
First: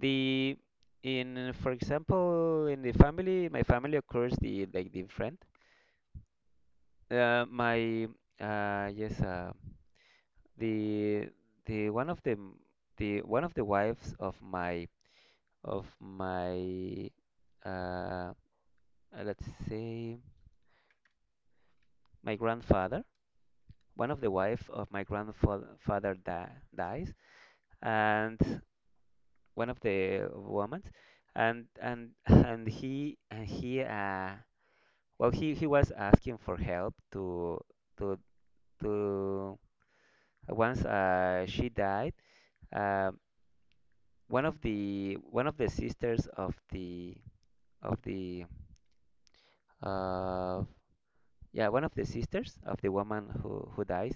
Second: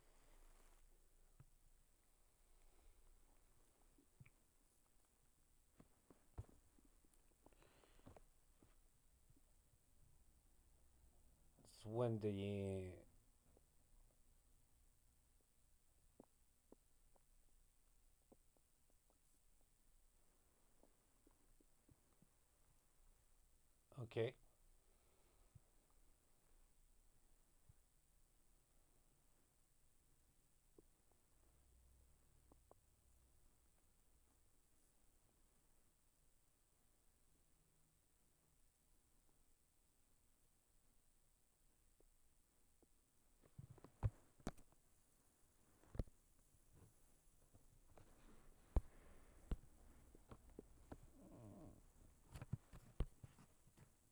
The In, for example, in the family, my family occurs the like the friend my yes the
It's
the one
when
of
the
the one of the wives of my uh, let's say my grandfather, one of the
okay,
wife of my grandfather father di dies, and one of the women, and and he well he was asking for help to to to once she died, uh, one of the sisters of the uh yeah one of the sisters of the woman who dies,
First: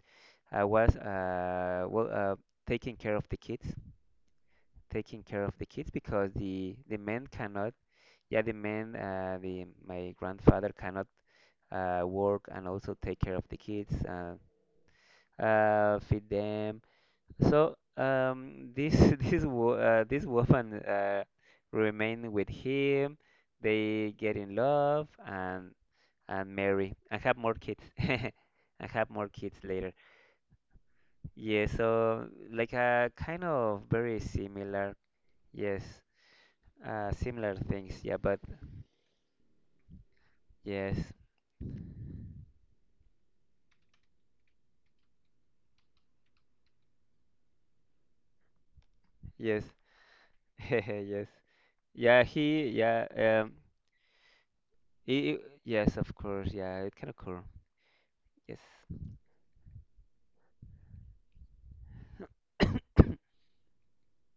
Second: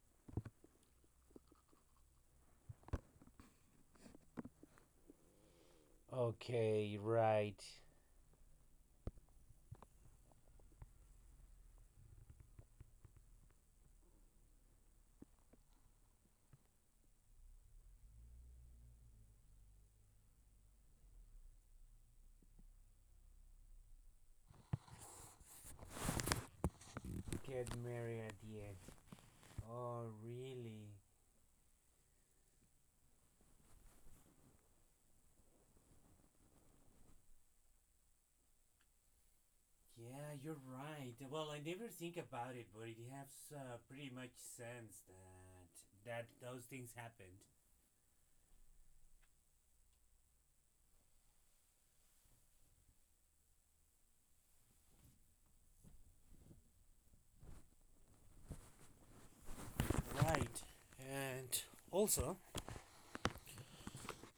was taking care of the kids taking care of the kids because
okay,
the men
right.
cannot. Yeah, the man, the my grandfather cannot work and also take care of the kids, feed them. So this this woman remain with him. They get in love and marry and have more
Get
kids
married at the end.
and have more kids later.
Oh, really?
Yeah, so like a kind of very similar, yes, similar things. Yeah, but
Yeah, you're
yes,
right. Well, I never think about it, but it has pretty much sense that those things happened.
yes, yes. Yeah, he, yeah, um, i i- yes, of course, yeah, it can occur. Yes,
Right. And also,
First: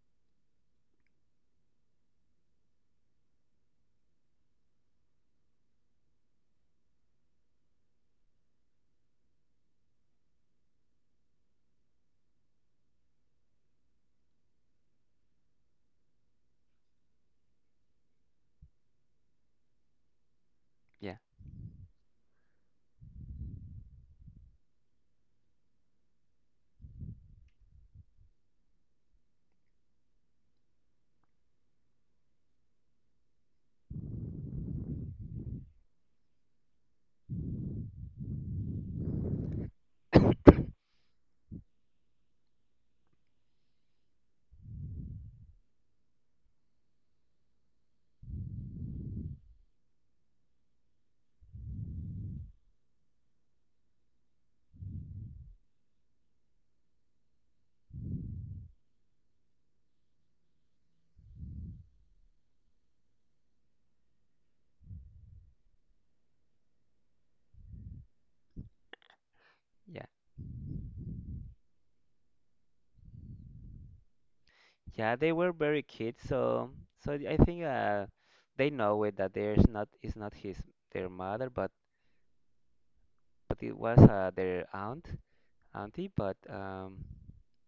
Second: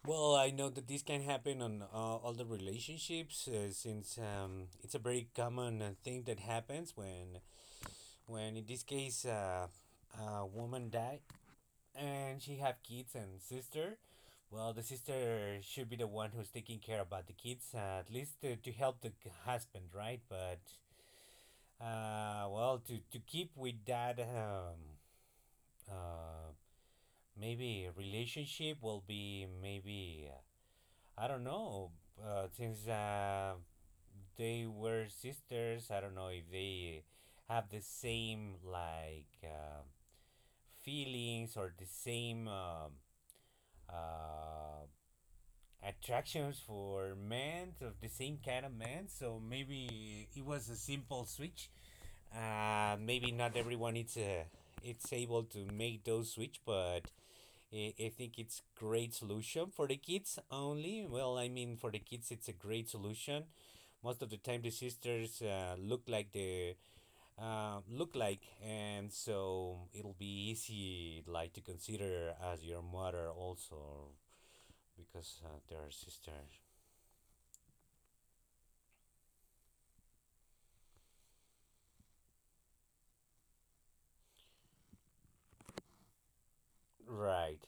well, I know that this can happen on all the relationships since it's a very common thing that happens when in this case, a woman die and she have kids and sister. Well, the sister should be the one who's taking care about the kids, at least to help the husband, right? But
yeah,
well, to keep with that uh maybe relationship will be, maybe, I don't know. Since they were sisters, I don't know if they have the same like feelings or the same, uh, attractions for men, of the same kind of men. So maybe it was a simple switch. Maybe not everyone it's able to make those switch, but I think it's great solution for the kids only. Well, I mean, for the kids it's a great solution. Most of the time the sisters look like the look like, and so
yeah,
it'll be easy like to consider as your mother also,
yeah. They
because
were
they
very
are
kids,
sisters.
so so I think they know it that there's not it's not his their mother, but it was their aunt, auntie. But um,
Right.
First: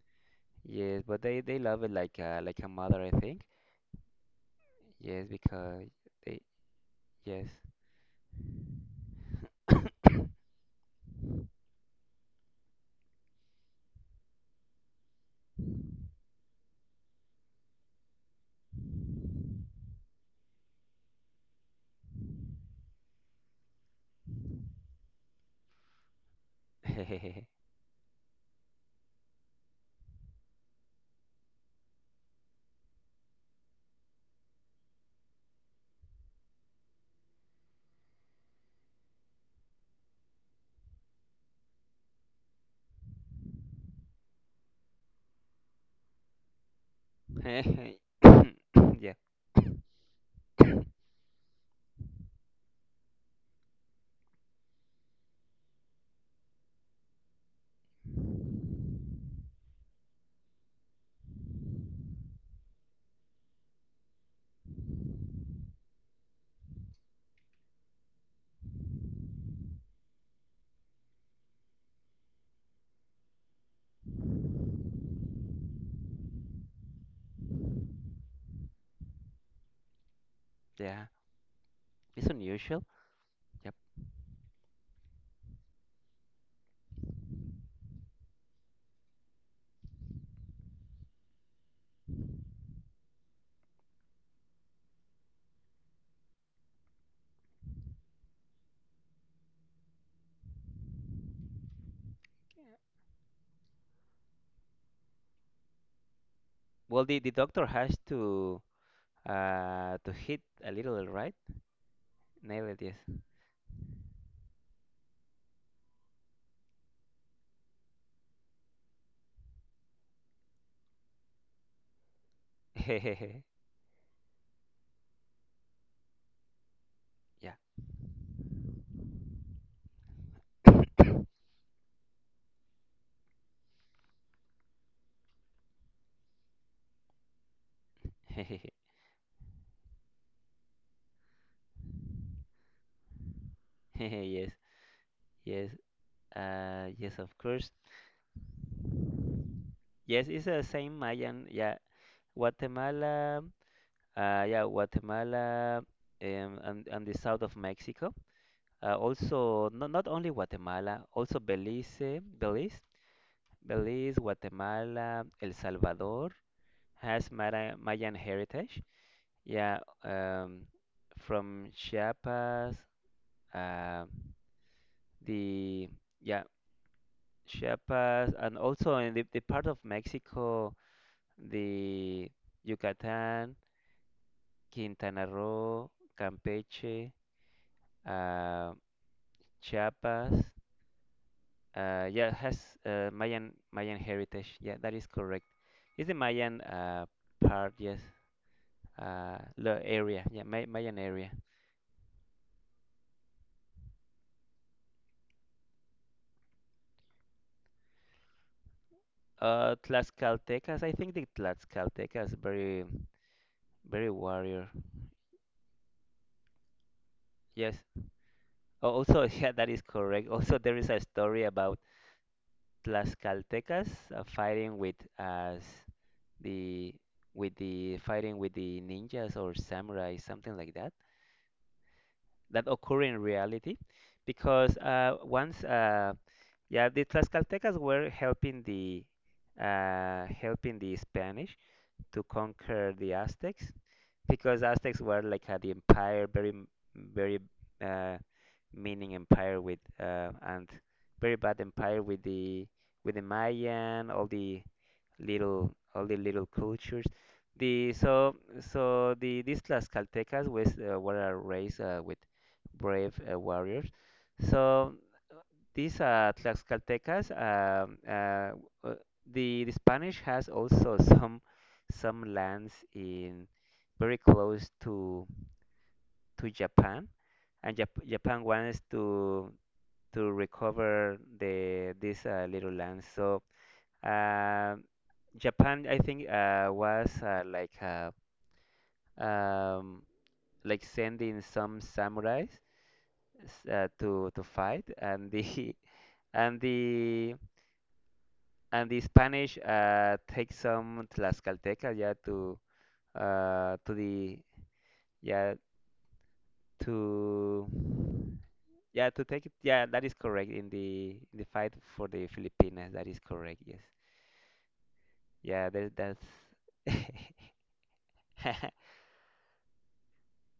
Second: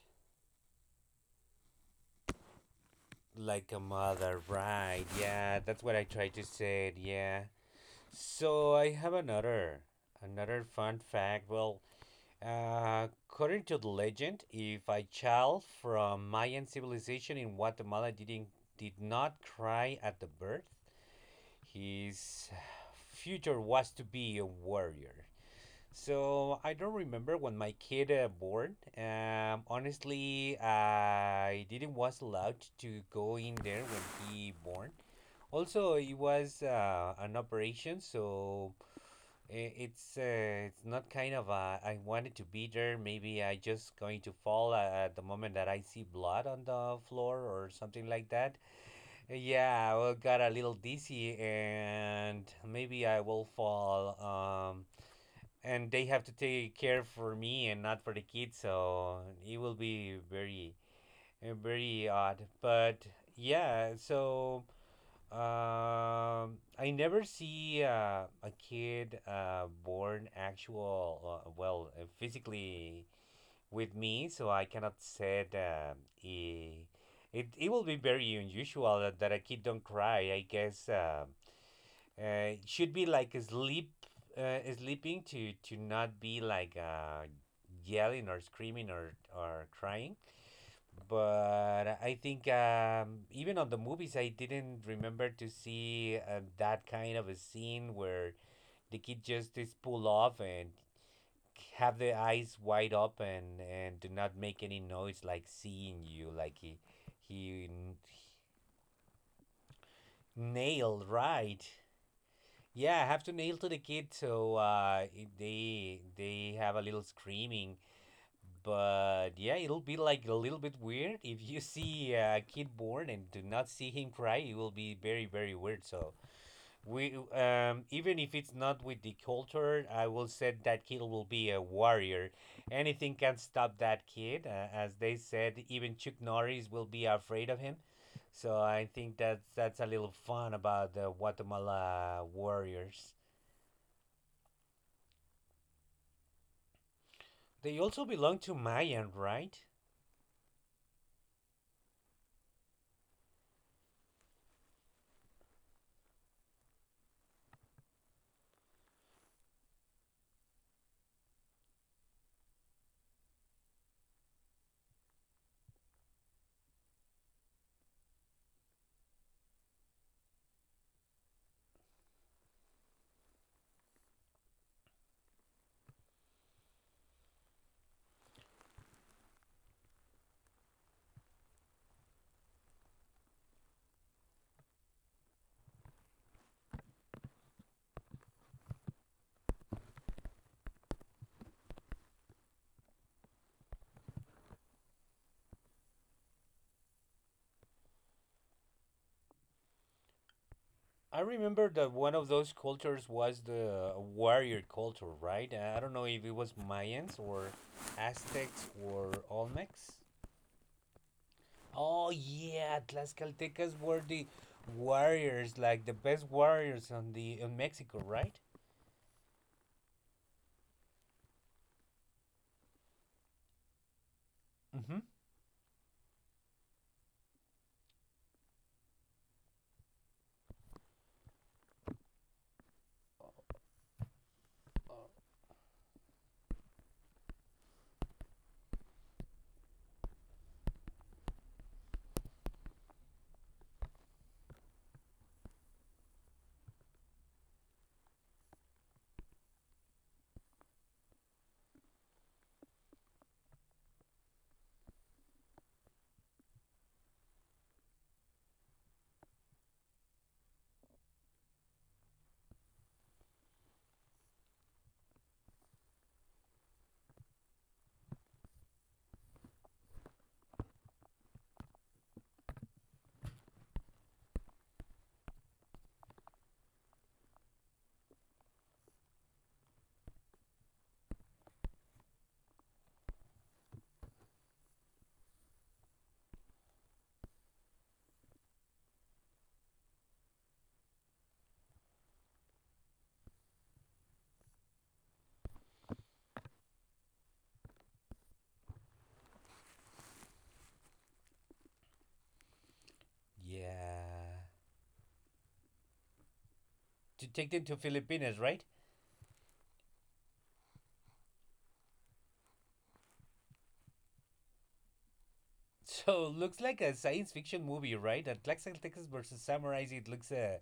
yes, but they love it like a mother, I think.
Like a mother, right.
Yes,
Yeah, that's
because
what I tried
they
to say. Yeah.
yes,
So I have another fun fact. Well, according to the legend, if a child from Mayan civilization in Guatemala did not cry at the birth, his future was to be a warrior. So I don't remember when my kid born. Honestly, I didn't was allowed to go in there when he born. Also, it was an operation, so it's not kind of I wanted to be there. Maybe I just going to fall at the moment that I see blood on the floor or something like that.
yeah,
Yeah, I will got a little dizzy and maybe I will fall. And they have to take care for me and not for the kids, so it will be very very odd. But yeah, so I never see a kid born actual, well, physically with me, so I cannot say that it, it it will be very unusual that, that a kid don't cry, I guess.
yeah,
Um,
it's unusual.
should be like a sleep, sleeping, to not be like yelling or screaming or crying. But I think, even on the movies, I didn't remember to see that kind of a scene where the kid just is pull off and have the eyes wide open and do not make any noise, like seeing you, like he
Well, the
he
doctor
n-
has to hit a
nailed,
little, right?
right.
Nail it, yes.
Yeah, I have to nail to the kid, so they have a little screaming. But yeah, it'll be like a little bit weird if you see a kid born and do not see him cry. It will be very very weird. So we,
Yeah.
even if it's not with the culture, I will say that kid will be a warrior. Anything can stop that kid, as they said. Even Chuck Norris will be afraid of him. So I think that's a little fun about the Guatemala warriors.
Yes, yes, yes, of course.
They also belong to Mayan, right?
Yes, it's the same Mayan. Yeah, Guatemala. Yeah, Guatemala, and the south of Mexico. Also, not only Guatemala, also Belize, Guatemala, El Salvador has Mayan heritage. Yeah, um, from Chiapas, uh, the yeah Chiapas, and also in the part of Mexico, the Yucatan, Quintana Roo, Campeche, uh, Chiapas. Yeah, has Mayan heritage. Yeah, that is correct. It's the Mayan part. Yes, the area. Yeah, Mayan
I
area.
remember that one of those cultures was the warrior culture, right? I don't know if it was Mayans or Aztecs or Olmecs.
Tlaxcaltecas. I think the
Oh
Tlaxcaltecas
yeah, Tlaxcaltecas were
very
the
warrior.
warriors, like the best warriors on the in
Yes.
Mexico, right?
Oh, also, yeah, that is correct. Also, there is a story about Tlaxcaltecas fighting
Mm-hmm.
the with the fighting with the ninjas or samurai, something like that. That occur in reality, because once yeah, the Tlaxcaltecas were helping the Spanish to conquer the Aztecs, because Aztecs were like the empire, very m- very uh, meaning empire with and very bad empire with the Mayan, all the little cultures. The so so the these Tlaxcaltecas was were a race with brave warriors. So these Tlaxcaltecas, uh, the Spanish has also some lands in very close to Japan, and Japan wants to recover these little lands. So um Japan, I think, was um, like sending some samurais to fight, and the and the and the Spanish take some Tlaxcalteca, yeah, to
Yeah.
the yeah
To take them to Filipinas,
to
right?
yeah to take it. Yeah, that is correct in the fight for the Filipinas. That is correct. Yes. Yeah. That's
So looks like a science fiction movie, right? At Tlaxcaltecas versus Samurais, it looks,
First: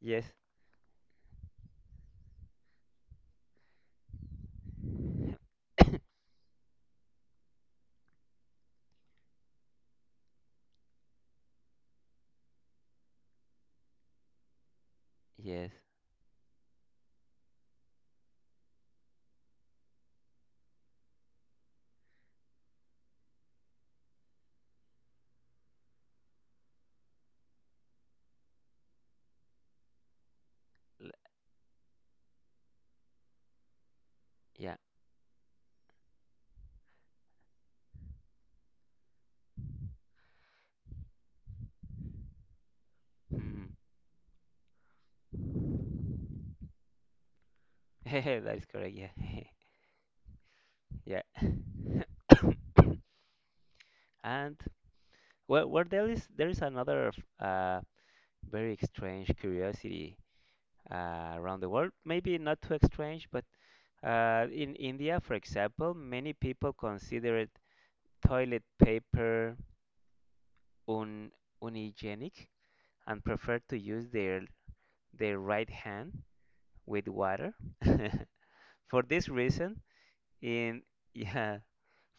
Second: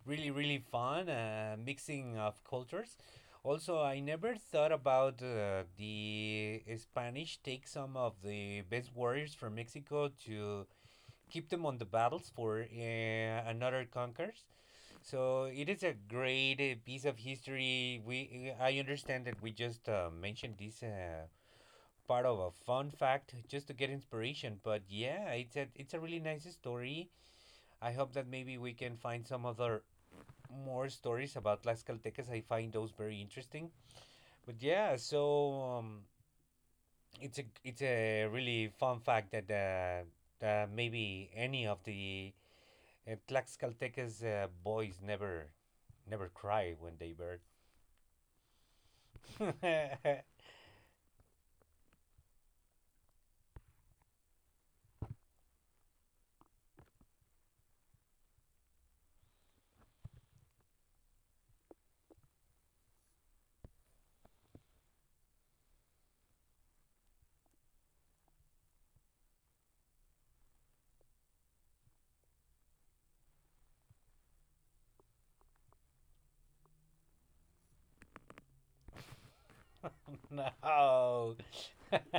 yes.
really really fun, mixing of cultures. Also, I never thought about the Spanish take some of the best warriors from Mexico to keep them on the battles for another conquerors. So it
Yes.
is a great piece of history. We, I understand that we just mentioned this part of a fun fact just to get inspiration, but yeah, it's a really nice story. I hope that maybe we can find some other more
L-
stories about Las Caltecas. I find those very interesting. But
Yeah.
yeah, so it's a really fun fact that that maybe any of the
Mhm.
Tlaxcaltecas boys, never cry when they birth.
That is correct. Yeah. Yeah. And, well, there is another uh, very strange curiosity around the world. Maybe not too strange, but in India, for example, many people consider toilet paper un unhygienic and prefer to use their right hand with water. For this reason, in
No.
yeah,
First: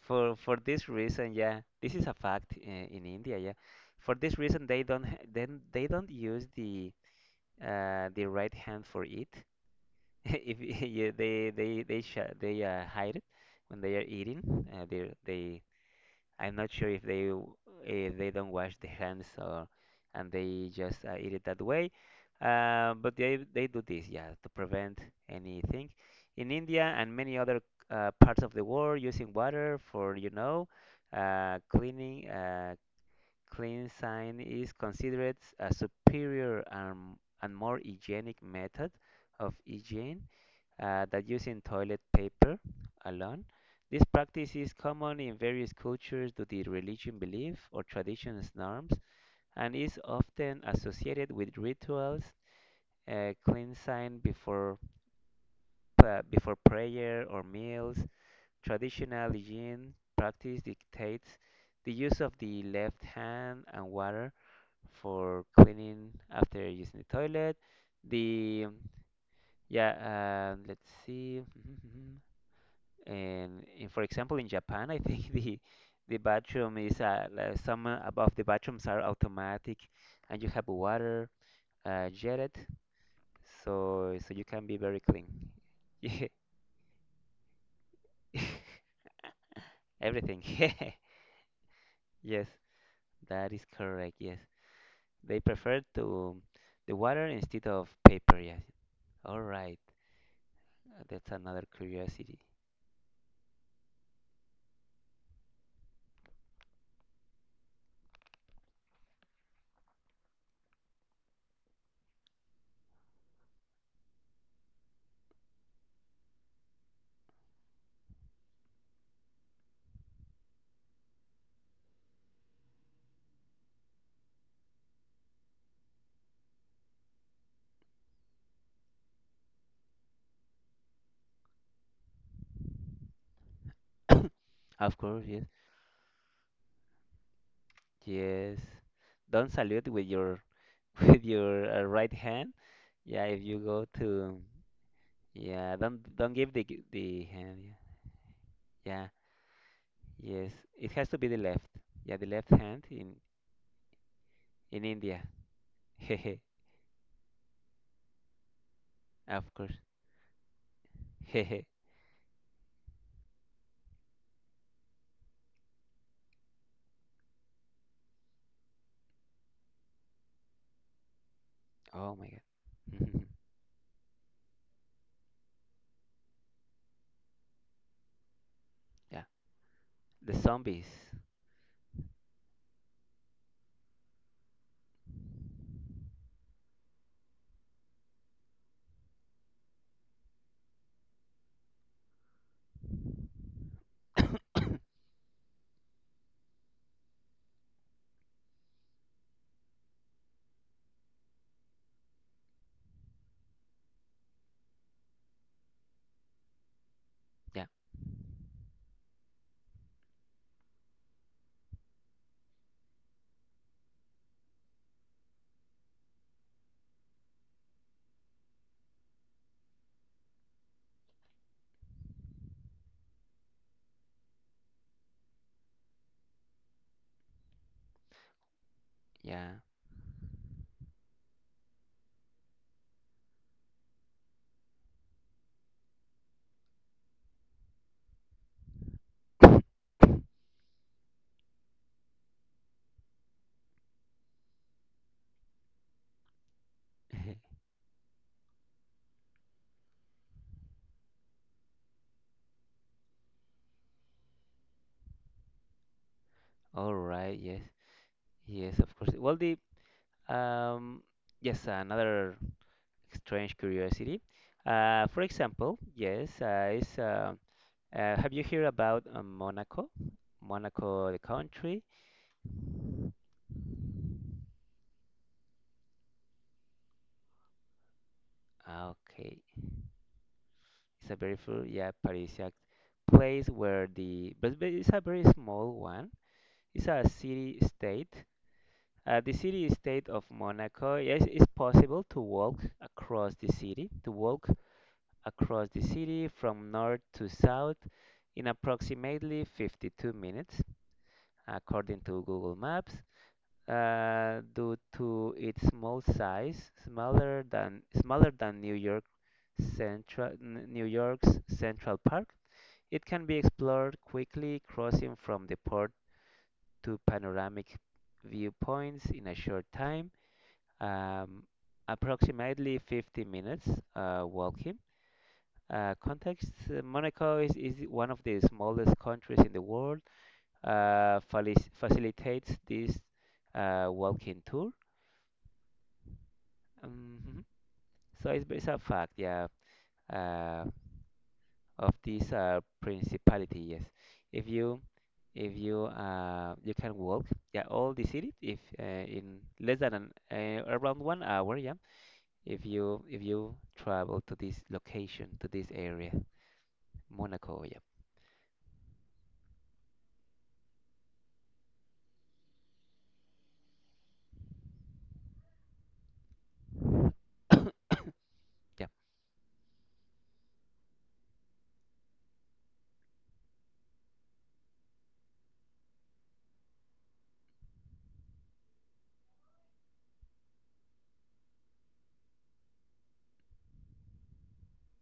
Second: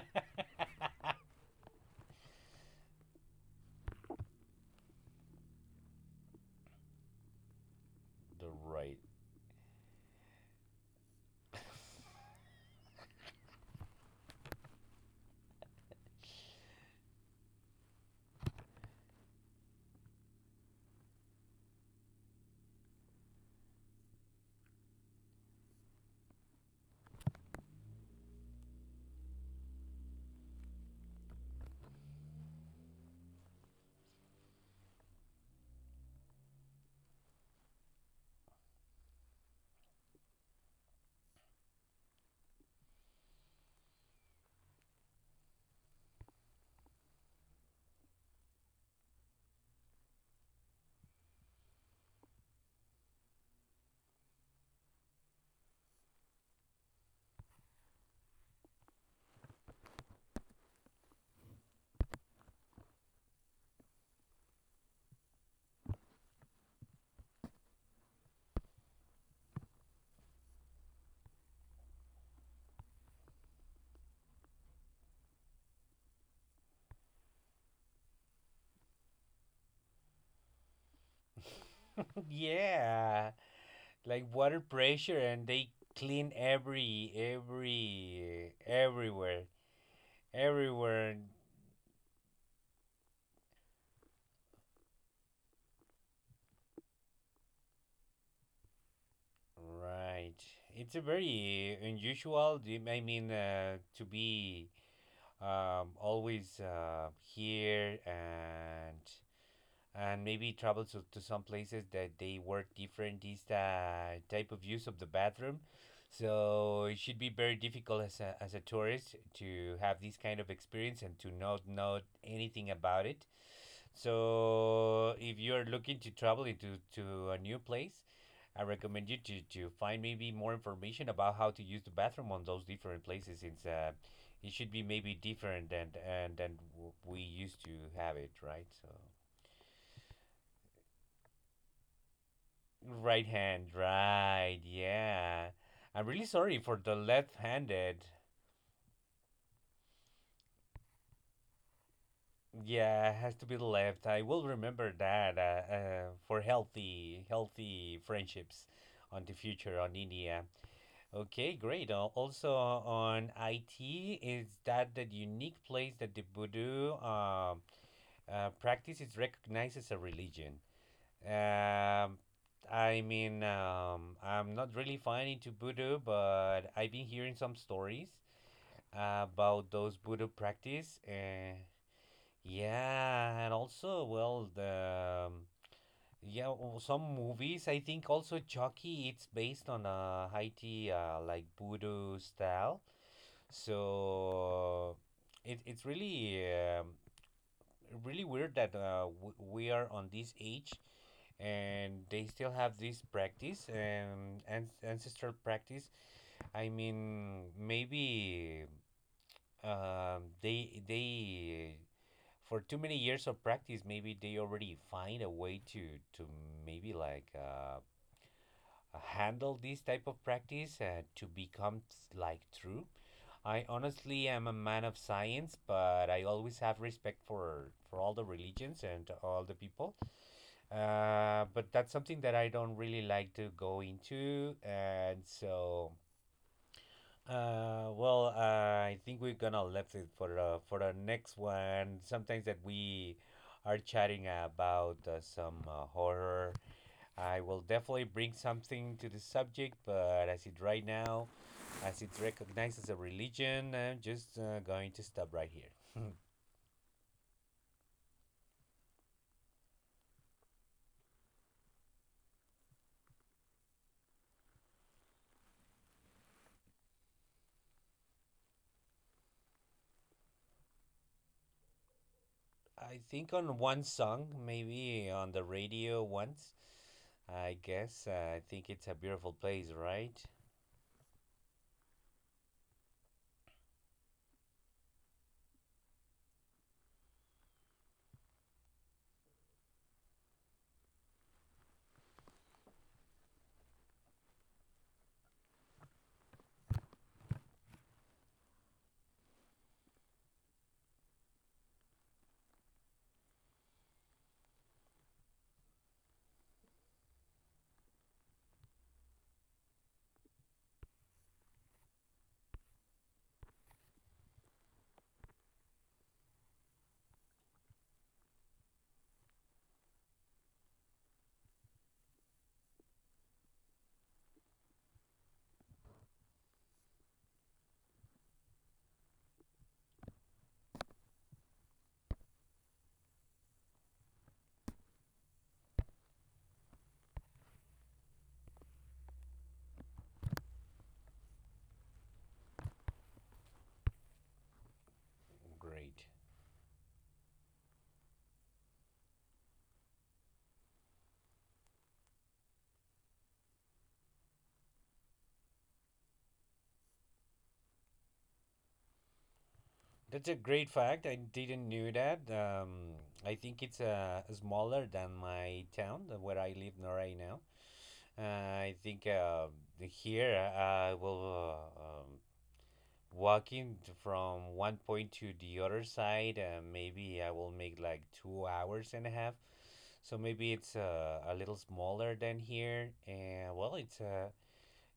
for this reason, yeah, this is a fact in India, yeah. For this reason, they don't use the
The
right hand
right.
for it. if you, they hide it when they are eating. They I'm not sure if they don't wash their hands, or and they just eat it that way. But they do this, yeah, to prevent anything. In India and many other parts of the world, using water for cleaning clean sign is considered a superior and more hygienic method of hygiene that using toilet paper alone. This practice is common in various cultures due to religion belief or traditions norms, and is often associated with rituals, cleansing before, before prayer or meals. Traditional hygiene practice dictates the use of the left hand and water for cleaning after using the toilet. The yeah, let's see. And for example, in Japan, I think the bathroom is like some above the bathrooms are automatic, and you have water jetted,
Yeah,
so
like
so you
water
can be very
pressure
clean.
and they
Yeah.
clean every everywhere
Everything.
everywhere.
Yes, that is correct. Yes, they prefer to the water instead of paper. Yes. All right.
Right. It's a
That's another
very
curiosity.
unusual, I mean, to be, always here, and maybe travel to some places that they work different this type of use of the bathroom. So it should be very difficult as a tourist to have this kind of experience and to not know anything about it. So if you're looking to travel into to a new place, I recommend you to find maybe more information about how to use the bathroom on those different places, since it should be
Of
maybe
course. Yes.
different than and than we used to have it,
Yes.
right? So
Don't salute with your with your right hand. Yeah,
right
if you
hand,
go to,
right? Yeah.
yeah,
I'm really
don't give
sorry for the
the hand.
left-handed.
Yeah, yeah, yes, it has to be the left. Yeah, the left hand
Yeah, it has to be the left. I will
in
remember
India.
that,
Hehe,
for healthy friendships on the
of course.
future on India. Okay,
Hehe.
great. Also, on IT, is that the unique place that the voodoo practice is recognized as a religion?
Oh
Um,
my
I
God.
mean, I'm not really fine into voodoo, but I've been hearing some stories
Yeah,
about those voodoo
the zombies.
practice. Yeah, and also, well, the yeah, some movies. I think also Chucky. It's based on a Haiti, like voodoo style. So it, it's really, really weird that we are on this age and they still have this practice, and ancestral practice. I mean,
Yeah,
maybe they for too many years of practice, maybe they already find a way to maybe like, handle these type of practice to become like true. I honestly am a man of science, but I always have respect for all the religions and all
yeah.
the people. But that's something that I don't really like to go into, and so well, I think we're gonna left it for the next one. Sometimes that we are chatting about some horror, I will definitely bring something to the subject, but as it right now, as it's recognized as a religion, I'm just going to stop right here.
All right. Yes, yes, of course. Well, the um, yes, another strange curiosity. For example, yes, is have you heard about Monaco? Monaco, the country.
I think on one song, maybe on the radio once. I guess I think it's
Ah,
a beautiful
okay,
place, right?
it's a very full, yeah, Parisian place where the but it's a very small one. It's a city state. The city state of Monaco. Yes, it's possible to walk across the city. To walk across the city from north to south in approximately 52 minutes, according to Google Maps. Uh, due to its small size, smaller than New York's Central Park. It can be explored quickly, crossing from the port to panoramic viewpoints in a short time, um, approximately 50 minutes walking. Context: Monaco is one of the smallest countries in the world. Facilitates this walking tour. Um, So it's a fact, yeah, uh, of this principality. Yes, if you if you
Great.
you can walk, yeah, all the city if in less than an, around 1 hour, yeah. If you travel to this location to this area, Monaco, yeah,
That's a great fact. I didn't knew that. I think it's smaller than my town, than where I live right now. Uh, I
yeah.
think here, I will Walking from one point to the other side, maybe I will make like 2 hours and a half. So maybe it's a little smaller than here. And well, it's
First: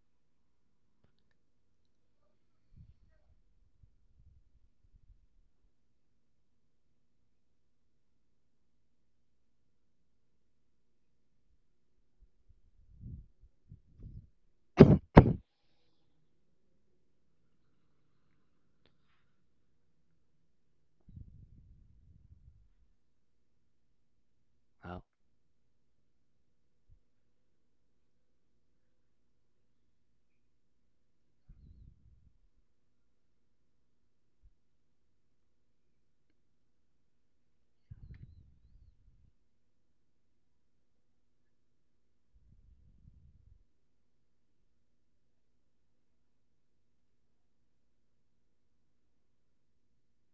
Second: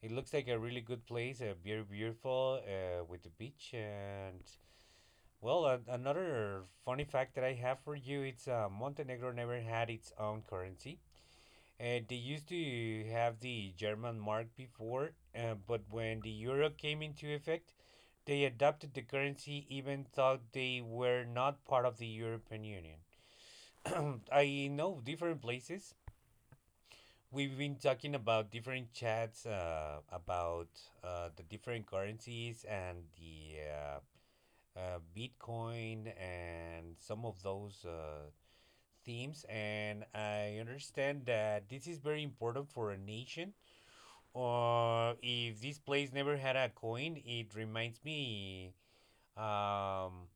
it looks like a really good place, very beautiful, with the beach. And well, another funny fact that I have for you, it's Montenegro never had its own currency. And they used to have the German mark before, but when the euro came into effect, they adopted the currency even though they were not part of the European Union. I know
Oh,
different places. We've been talking about different chats about the different currencies and the Bitcoin and some of those themes. And I understand that this is very important for a nation. Or if this place never had a coin, it reminds me. Um,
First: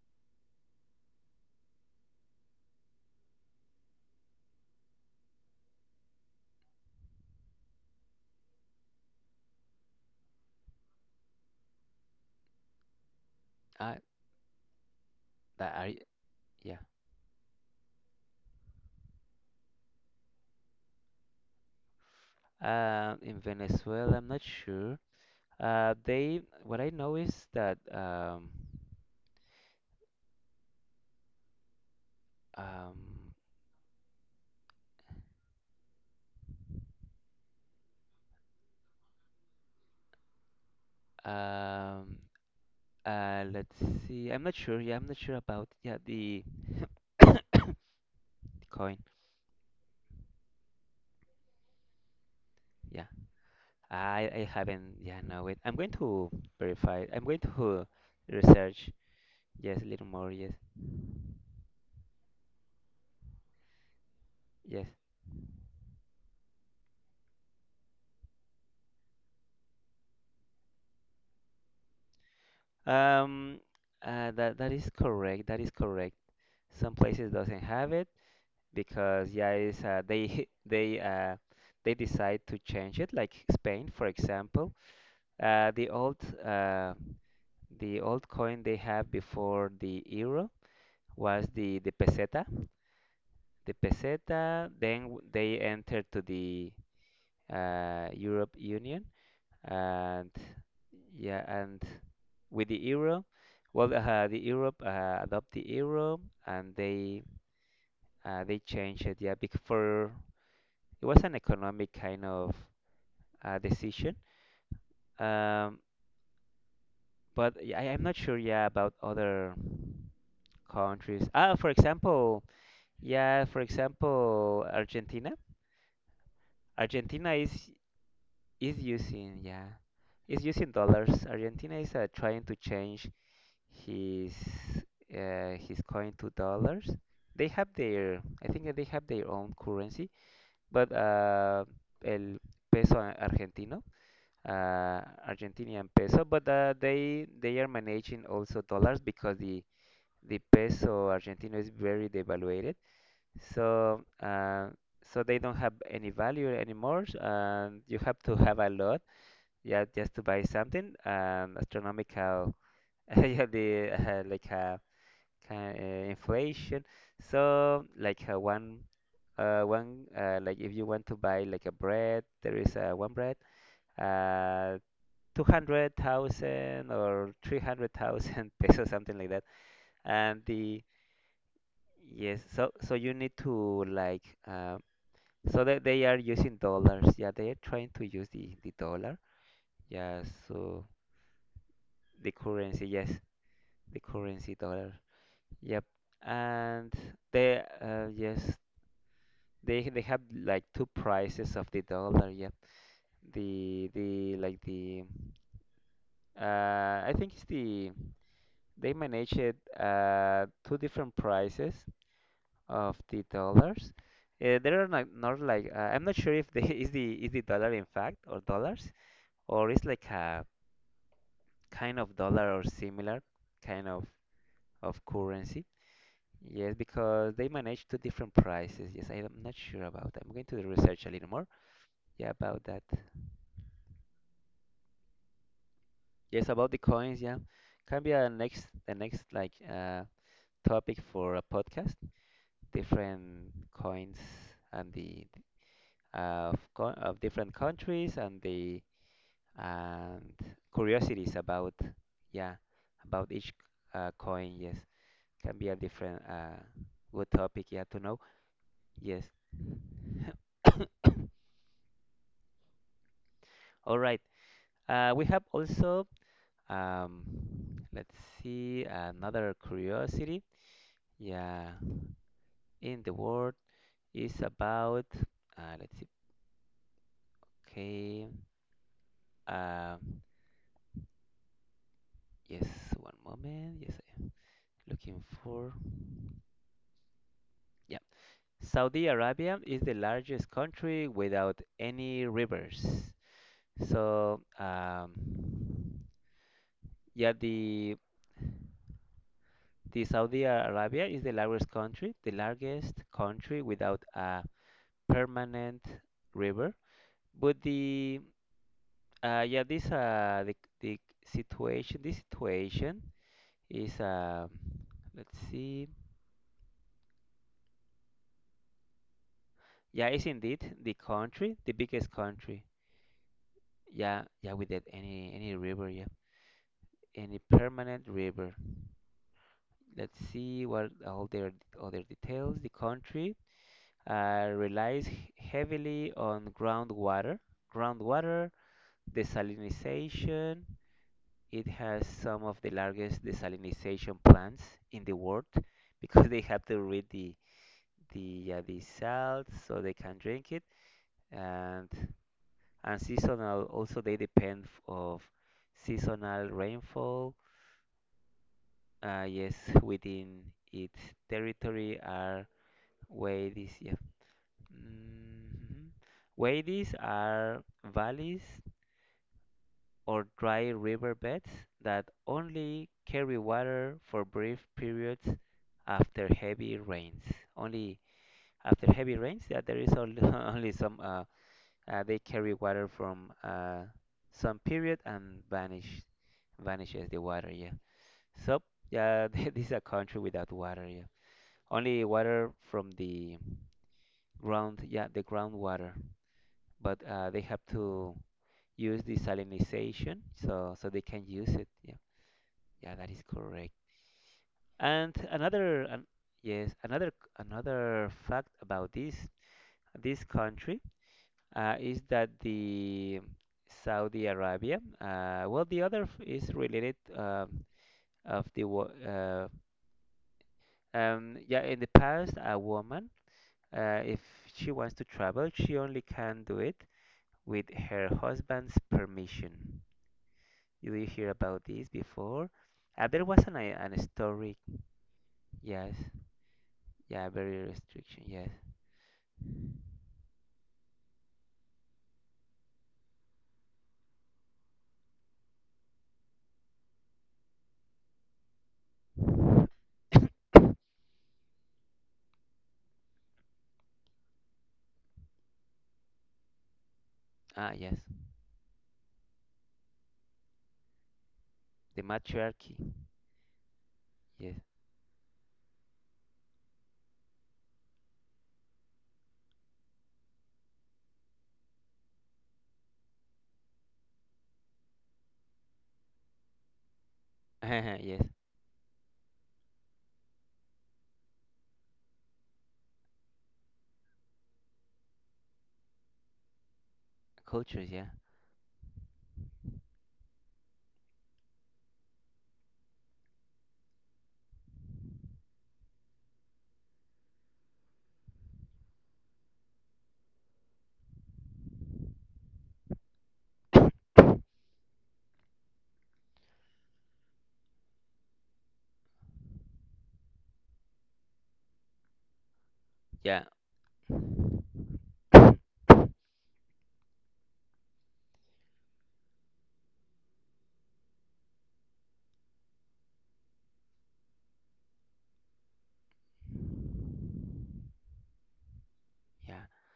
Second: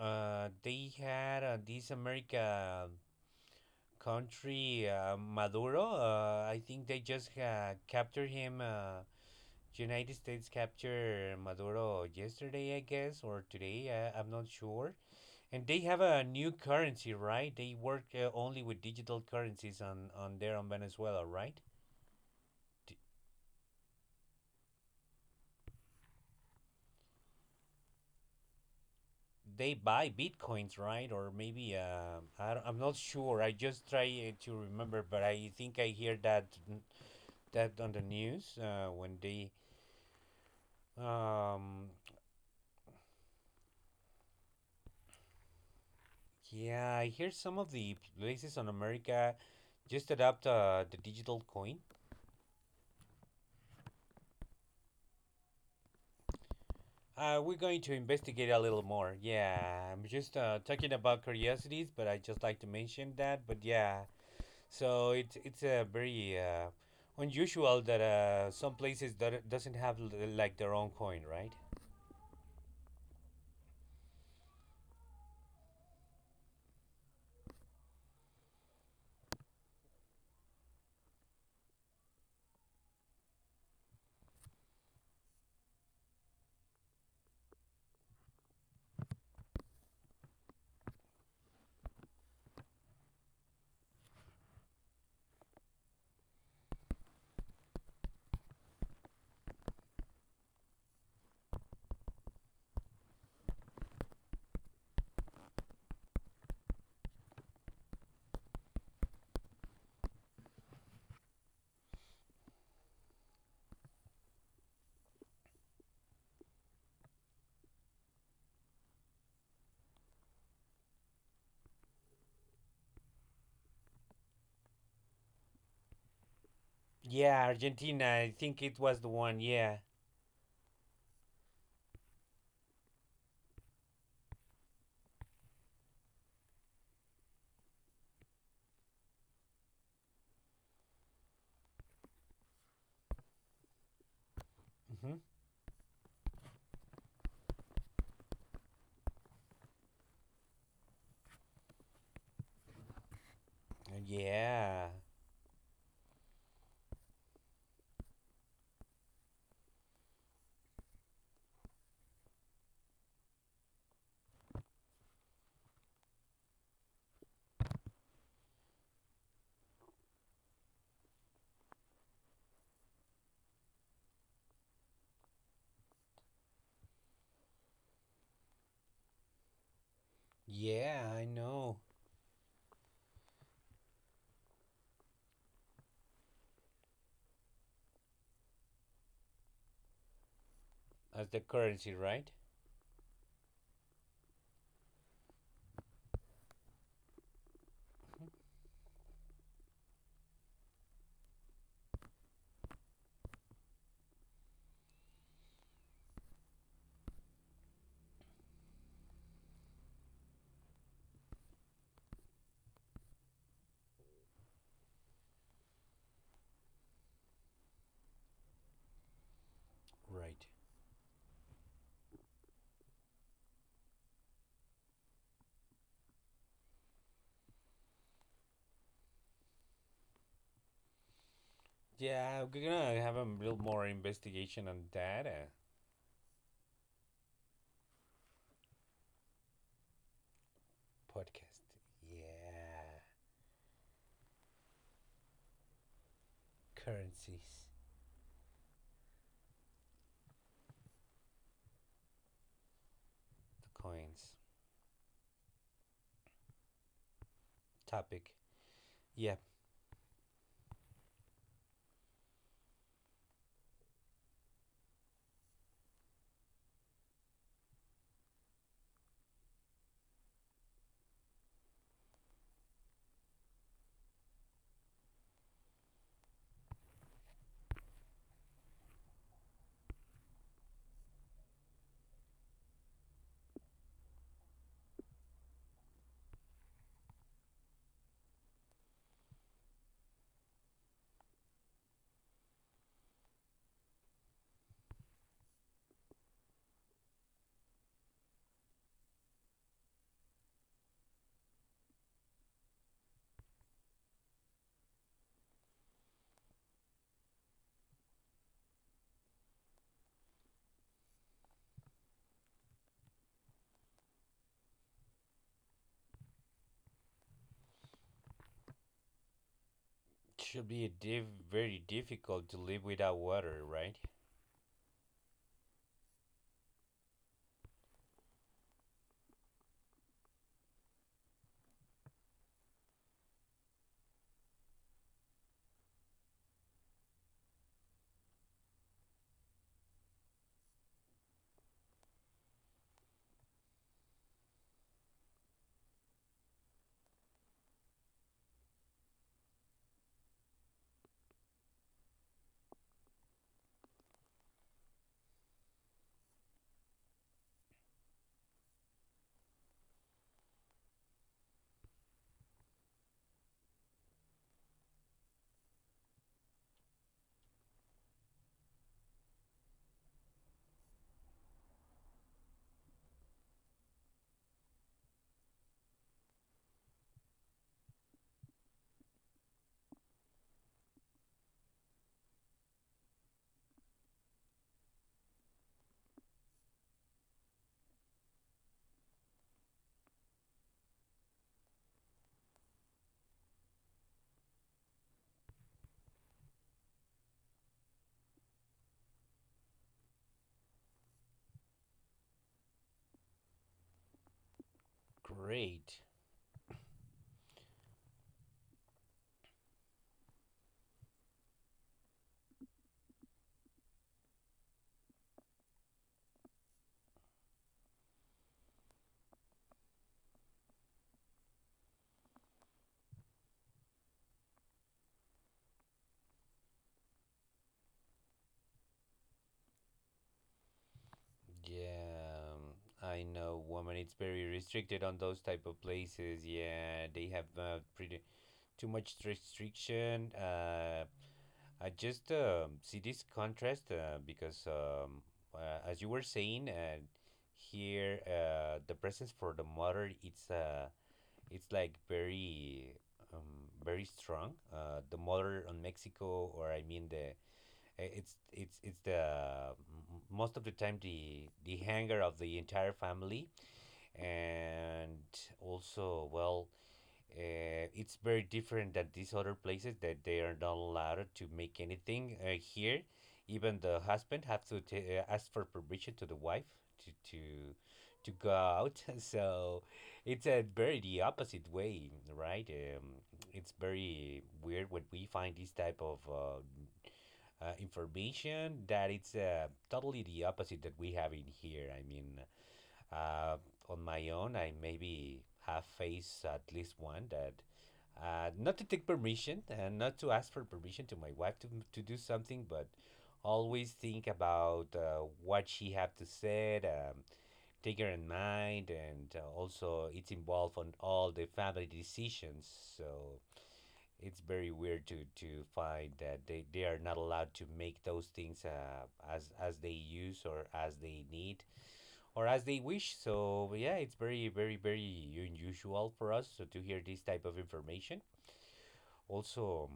they had this America country, Maduro. I think they just captured him. United States captured Maduro yesterday, I guess, or today.
I
I'm not sure. And
that
they
I
have a new
yeah.
currency, right? They work only with digital currencies on there on Venezuela, right?
In Venezuela, I'm not sure. They what I know is that
They buy bitcoins, right? Or maybe I don't, I'm not
um
sure. I just try to remember, but I think I hear that on the news when they um,
um let's see. I'm not sure. Yeah, I'm not sure about yeah the
yeah, I hear some of the places on
coin.
America just adopt the digital coin.
Yeah, I haven't. Yeah, no wait. I'm going to verify. I'm going
We're going
to
to investigate a little
research.
more. Yeah,
Yes, a
I'm
little more.
just
Yes,
talking about curiosities, but I just like to mention that. But yeah,
yes.
so it's a very unusual that some places that doesn't have like their own coin, right?
Um, that is correct. That is correct. Some places doesn't have it because yeah, it's they they decide to change it. Like Spain, for example. Uh, the old uh the old coin they have before the euro was the peseta, the peseta. Then they entered to the Europe Union, and yeah, and with the euro, well, the Europe adopt the euro, and they changed it. Yeah, because for it was an economic kind of decision. Um, but yeah, I, I'm not sure. Yeah, about other countries. Ah, for example, yeah, for example, Argentina. Argentina
Yeah,
is
Argentina. I think
is
it was the
using
one.
yeah
Yeah.
is using dollars. Argentina is trying to change his his coin to dollars. They have their, I think that they have their own currency, but el peso argentino, uh,
Hmm.
argentinian peso, but they are managing also dollars because the peso argentino is very devaluated, so
Yeah.
so they don't have any value anymore, and you have to have a lot, yeah, just to buy something. Um, astronomical, yeah, the kind inflation. So like one one like if you want to buy like a bread, there is one bread uh 200,000 or 300,000 pesos, something like that, and the
Yeah, I know.
yes. So so you need to like so that they are using dollars. Yeah, they are trying to use the dollar. Yeah, so
As the currency,
the
right?
currency. Yes, the currency dollar. Yep. And they yes, they have like two prices of the dollar. Yep. The like the uh, I think it's they manage it two different prices of the dollars. There are not like I'm not sure if they is the dollar in fact or dollars, or it's like a
Right.
kind of dollar or similar kind of currency. Yes, because they manage two different prices. Yes, I am not sure about that. I'm going to research a little more. Yeah,
Yeah,
about
we're
that.
gonna have a little more investigation on that,
Yes, about the coins. Yeah, can be a next the next like topic for a
podcast.
podcast.
Yeah,
Different coins and the of different
currencies,
countries and the and curiosities about yeah about each
the coins
coin. Yes, can be a different good topic. Yeah, to know.
topic.
Yes.
Yeah,
All right. We have also. Um, let's see another curiosity. Yeah, in the world is about. Let's see. Okay. Uh, yes, one moment. Yes, I am looking for. Yeah, Saudi Arabia is the largest country without any rivers. So, yeah, the Saudi Arabia is the largest country without a permanent river. But the yeah, this the situation, this situation is let's see. Yeah, it's
should
indeed
be
the country, the
very
biggest
difficult to
country.
live without water, right?
Yeah, yeah, with it, any river, yeah, any permanent river. Let's see what all their other details. The country relies heavily on groundwater, groundwater desalinization. It has some of the largest desalination plants in the world because they have to rid the the salt so they can drink it and and seasonal also they depend of seasonal rainfall. Yes, within its territory are wadis. Yeah. Mhm. Wadis are valleys or dry river beds that only carry water for brief periods after heavy rains. Only after heavy rains, yeah, there is only, only some, they carry water from some period and vanishes the water, yeah. So, yeah, this is a country without water, yeah. Only water from the ground, yeah, the groundwater, but they have to use desalinization so they can use it, yeah. Yeah, that is correct. And
Great.
yes, another fact about this country is that the Saudi Arabia. Well, the other is related of the yeah. In the past, a woman, if she wants to travel, she only can do it with her husband's permission. You will hear about this
Yeah,
before?
I
There was
know,
an
woman. It's very
historic,
restricted on those type of
yes,
places. Yeah,
yeah,
they have
very
pretty
restriction, yes.
too much restriction. I just see this contrast because as you were saying, here the presence for the mother, it's like very um, very strong. The mother on Mexico, or I mean the
Ah, yes,
it's the most of the time the
the
hanger of the
matriarchy.
entire family,
Yes,
and also well, it's very different than these other places that they are not allowed to make anything here. Even the husband have to ask for permission to the wife to
yes,
to go out. So it's a very the opposite way, right? It's very weird when we find this type of
cultures. Yeah,
information that it's totally the opposite that we have in here. I mean, uh, on my own, I maybe have faced at least one that not to take permission and not to ask for permission to my wife to do something, but always think about what she have to say, take her in mind, and also it's involved on all the family decisions. So
yeah,
it's very weird to find that they are not allowed to make those things as they use or as they need or as they wish. So yeah, it's very unusual for us so to hear this type of information
yeah,
also.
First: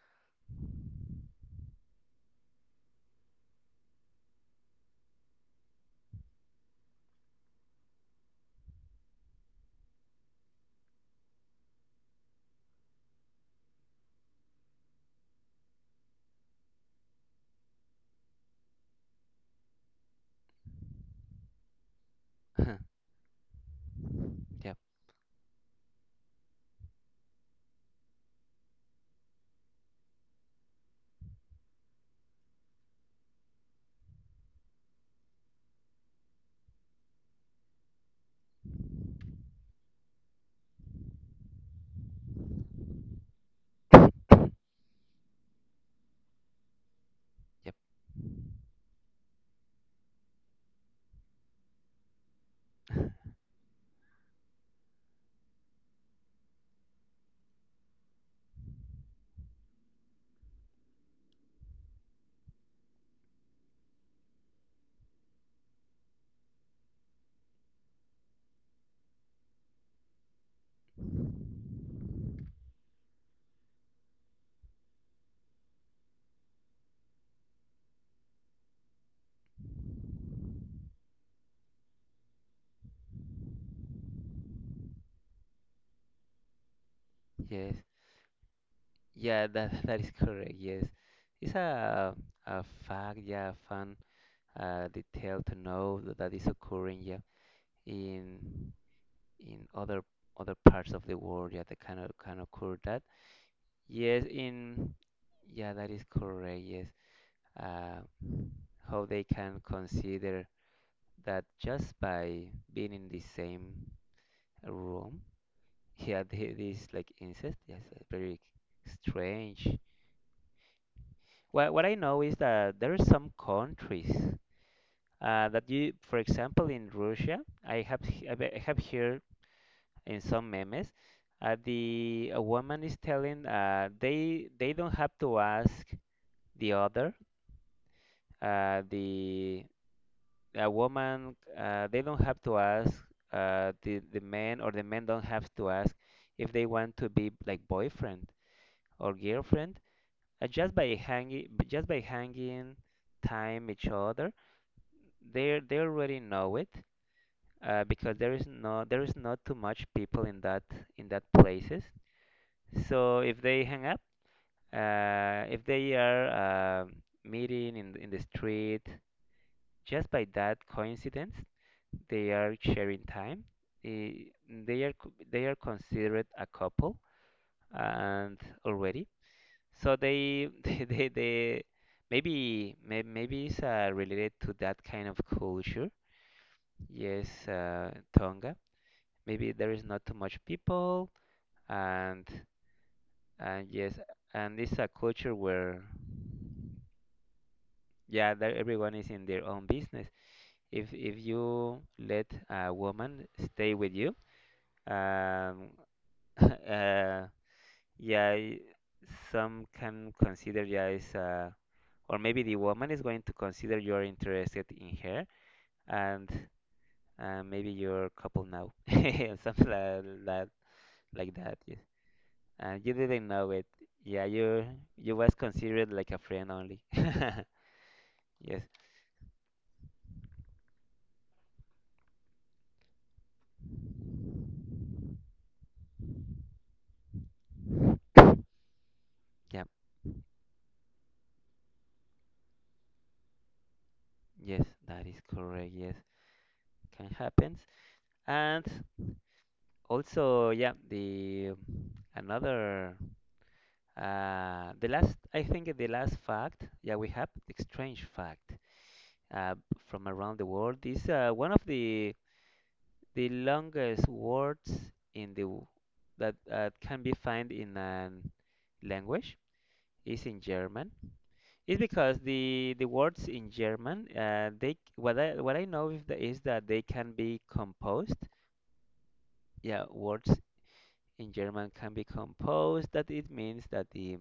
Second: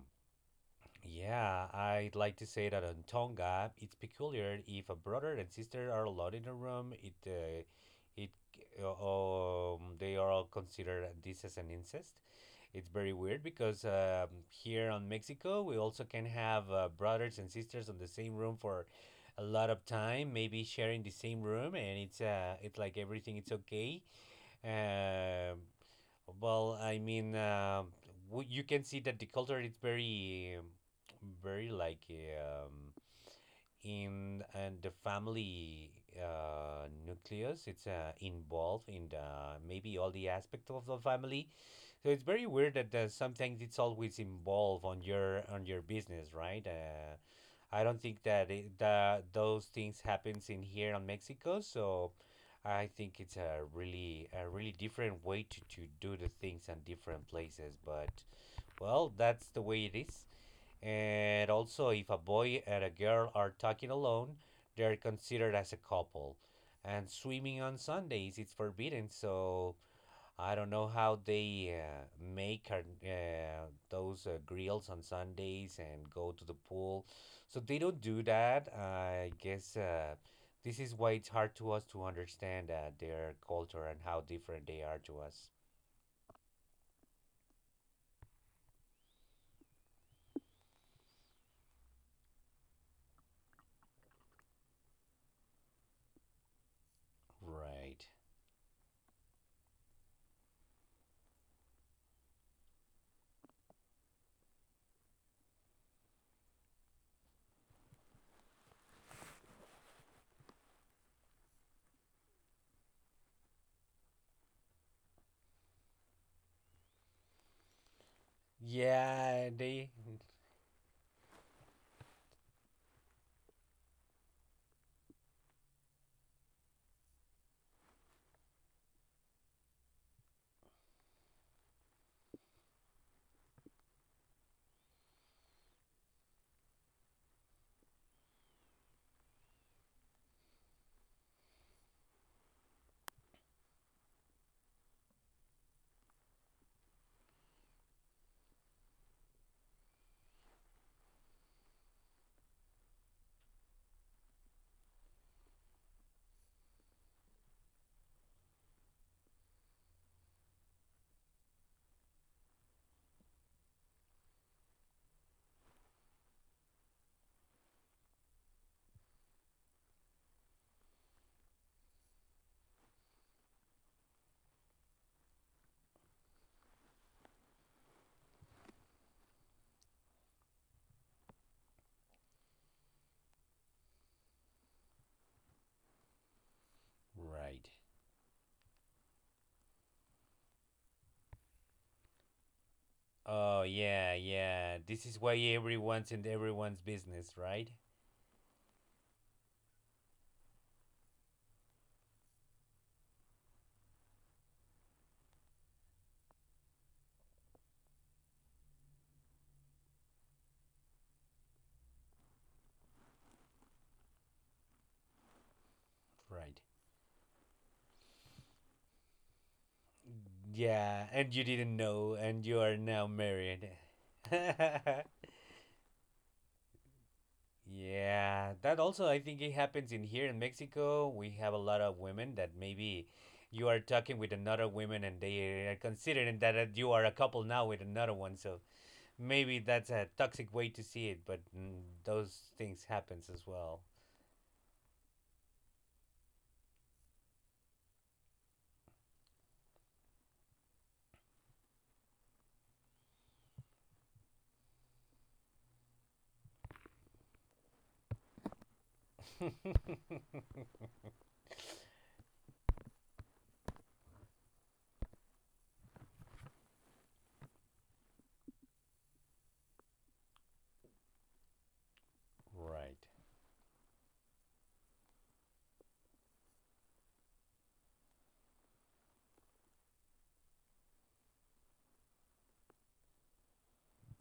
Yeah, I'd like to say that on Tonga, it's peculiar if a brother and sister are alone in a room, it it they are all considered this as an incest. It's very weird because here on Mexico, we also can have brothers and sisters on the same room for a lot of time, maybe sharing the same room, and it's like everything it's okay.
yep,
Um well, I mean, w you can see that the culture is very like in and the family nucleus. It's involved in the maybe all the aspects of the family. So it's very weird that sometimes it's always involved on your business, right?
yep.
I don't think that that those things happens in here in Mexico. So I think it's a really different way to do the things in different places. But well, that's the way it is. And also, if a boy and a girl are talking alone, they're considered as a couple. And swimming on Sundays it's forbidden. So I don't know how they make our, those grills on Sundays and go to the pool. So they don't do that. I guess this is why it's hard to us to understand their culture and how different they are to us.
Yes, yeah, that that is correct. Yes, it's a fact. Yeah, a fun detail to know that, that is occurring. Yeah,
Right.
in in other parts of the world. Yeah, that kind of can occur that. Yes, in yeah, that is correct. Yes. Uh, how they can consider that just by being in the same room, yeah, this like incest, yes, very
Yeah,
strange.
they.
What I know is that there are some countries that you, for example, in Russia, I have I I have here in some memes, the a woman is telling they don't have to ask the other the a woman they don't have to ask the man or the men don't have to ask if they want to be like boyfriend or girlfriend just by hanging time each other they already know it, because there is not too much people in that places. So if they hang up, if they are meeting in the street just by that coincidence, they are sharing time. eh, they are considered a couple and already. So they maybe it's related to that kind of culture. Yes,
Right.
Tonga. Maybe there is not too much people and
Oh,
and yes,
yeah,
and
yeah.
it's a
This is
culture
why
where
everyone's in everyone's business, right?
yeah, there, everyone is in their own business. If you let a woman stay with you. Um, uh, yeah, some can consider, yeah, is or maybe the woman is going to consider you're interested in her, and
Right.
maybe your couple now, and something like that,
Yeah, and
like
you
that.
didn't
Yeah.
know, and you are
And you
now
didn't know it.
married.
Yeah, you was considered like a friend only.
Yeah,
Yes.
that also I think it happens in here in Mexico. We have a lot of women that maybe you are talking with another woman and they are considering that you are a couple now with another one. So maybe
Yeah.
that's a toxic way to see it, but those things happens as well.
Yes, that is correct. Yes, can happen. And also, yeah, the another. The last, I think the last fact, yeah, we have the strange fact uh, from around the world is one of the longest words in the that can be found in a language is in German. It's because the
Right.
words in German, what I know is that they can be composed, yeah, words in German can be composed, that it means that the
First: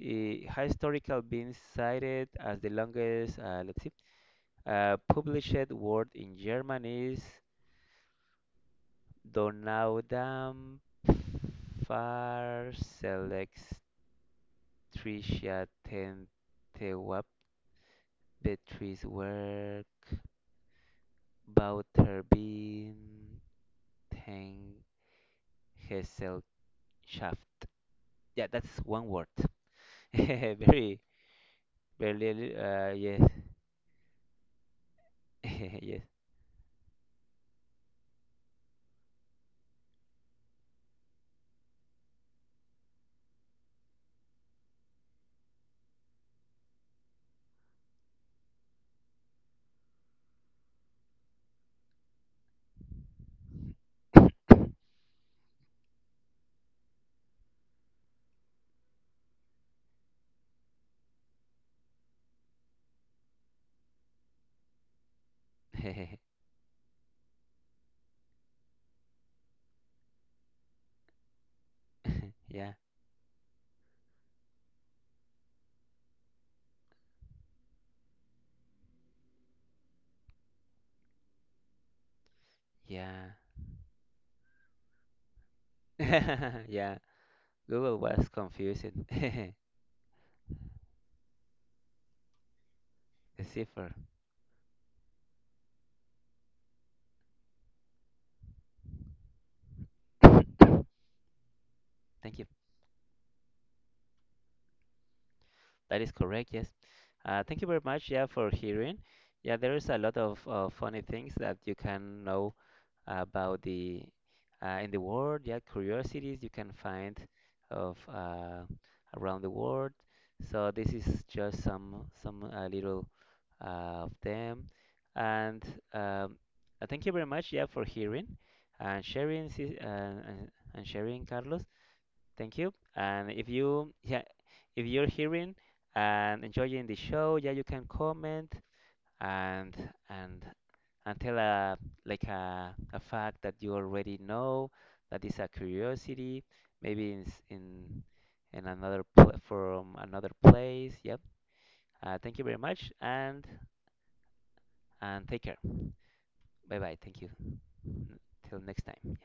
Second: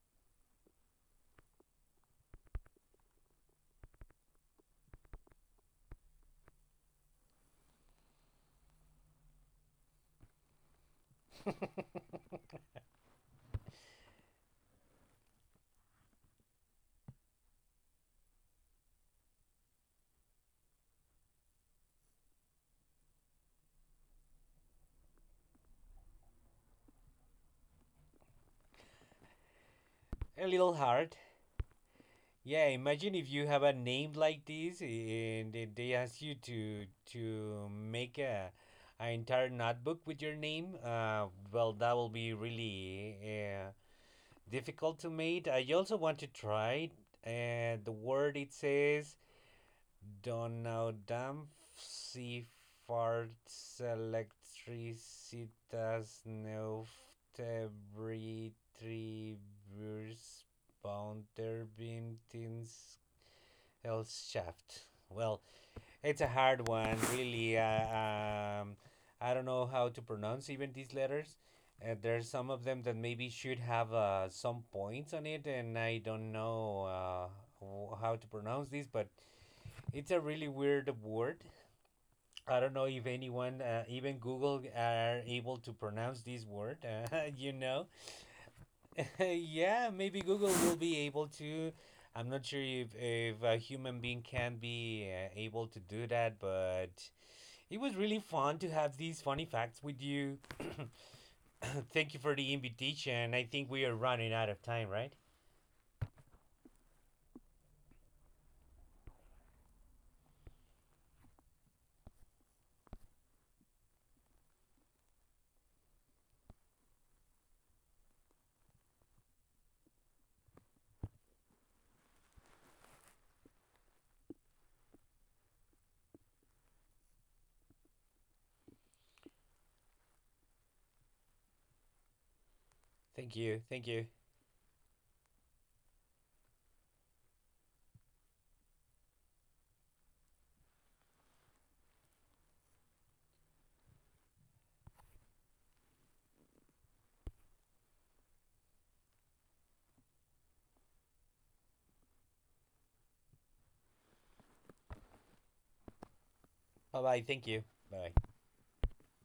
historical being cited as the longest, let's see, published word in German is Donaudampferselectricia Bauterbin Tengesellschaft. Yeah, that's one word.
A little
Very,
hard.
very,
Yeah, imagine
yes.
if you have a name like this and they they
Yes.
ask you to make a, an entire notebook with your name. Well, that will be really difficult to make. I also want to try the word it says Donaudampfschiffahrts neuftebri, tribus, Bounterbimtins else shaft. Well, it's a hard one, really. I don't know how to pronounce even these letters. There's some of
Yeah,
them that maybe should have some points on it, and I don't know how to pronounce this, but it's a really weird word. I don't know if
yeah,
anyone, even Google, are able to pronounce this word.
yeah.
You know,
Google was confusing.
yeah, maybe Google will be able to. I'm not sure if
The
a
cipher.
human being can be able to do that, but it was really fun to have these funny facts with you. Thank you for
Thank you.
the invitation. I think we are running out of time, right?
That is correct. Yes. Thank you very much. Yeah, for hearing. Yeah, there is a lot of funny things that you can know about the in the world. Yeah, curiosities you can find of around the world. So this is just some little of them. And um, uh, thank you very much, yeah, for hearing and sharing, Carlos. Thank you. And
Thank
if
you. Thank
you,
you.
yeah, if you're hearing and enjoying the show, yeah, you can comment and and until a like a fact that you already know that is a curiosity maybe in another pla from another place, yep, thank you very much and take care. Bye bye,
Bye
thank
bye.
you,
Thank you. Bye.
Till next time.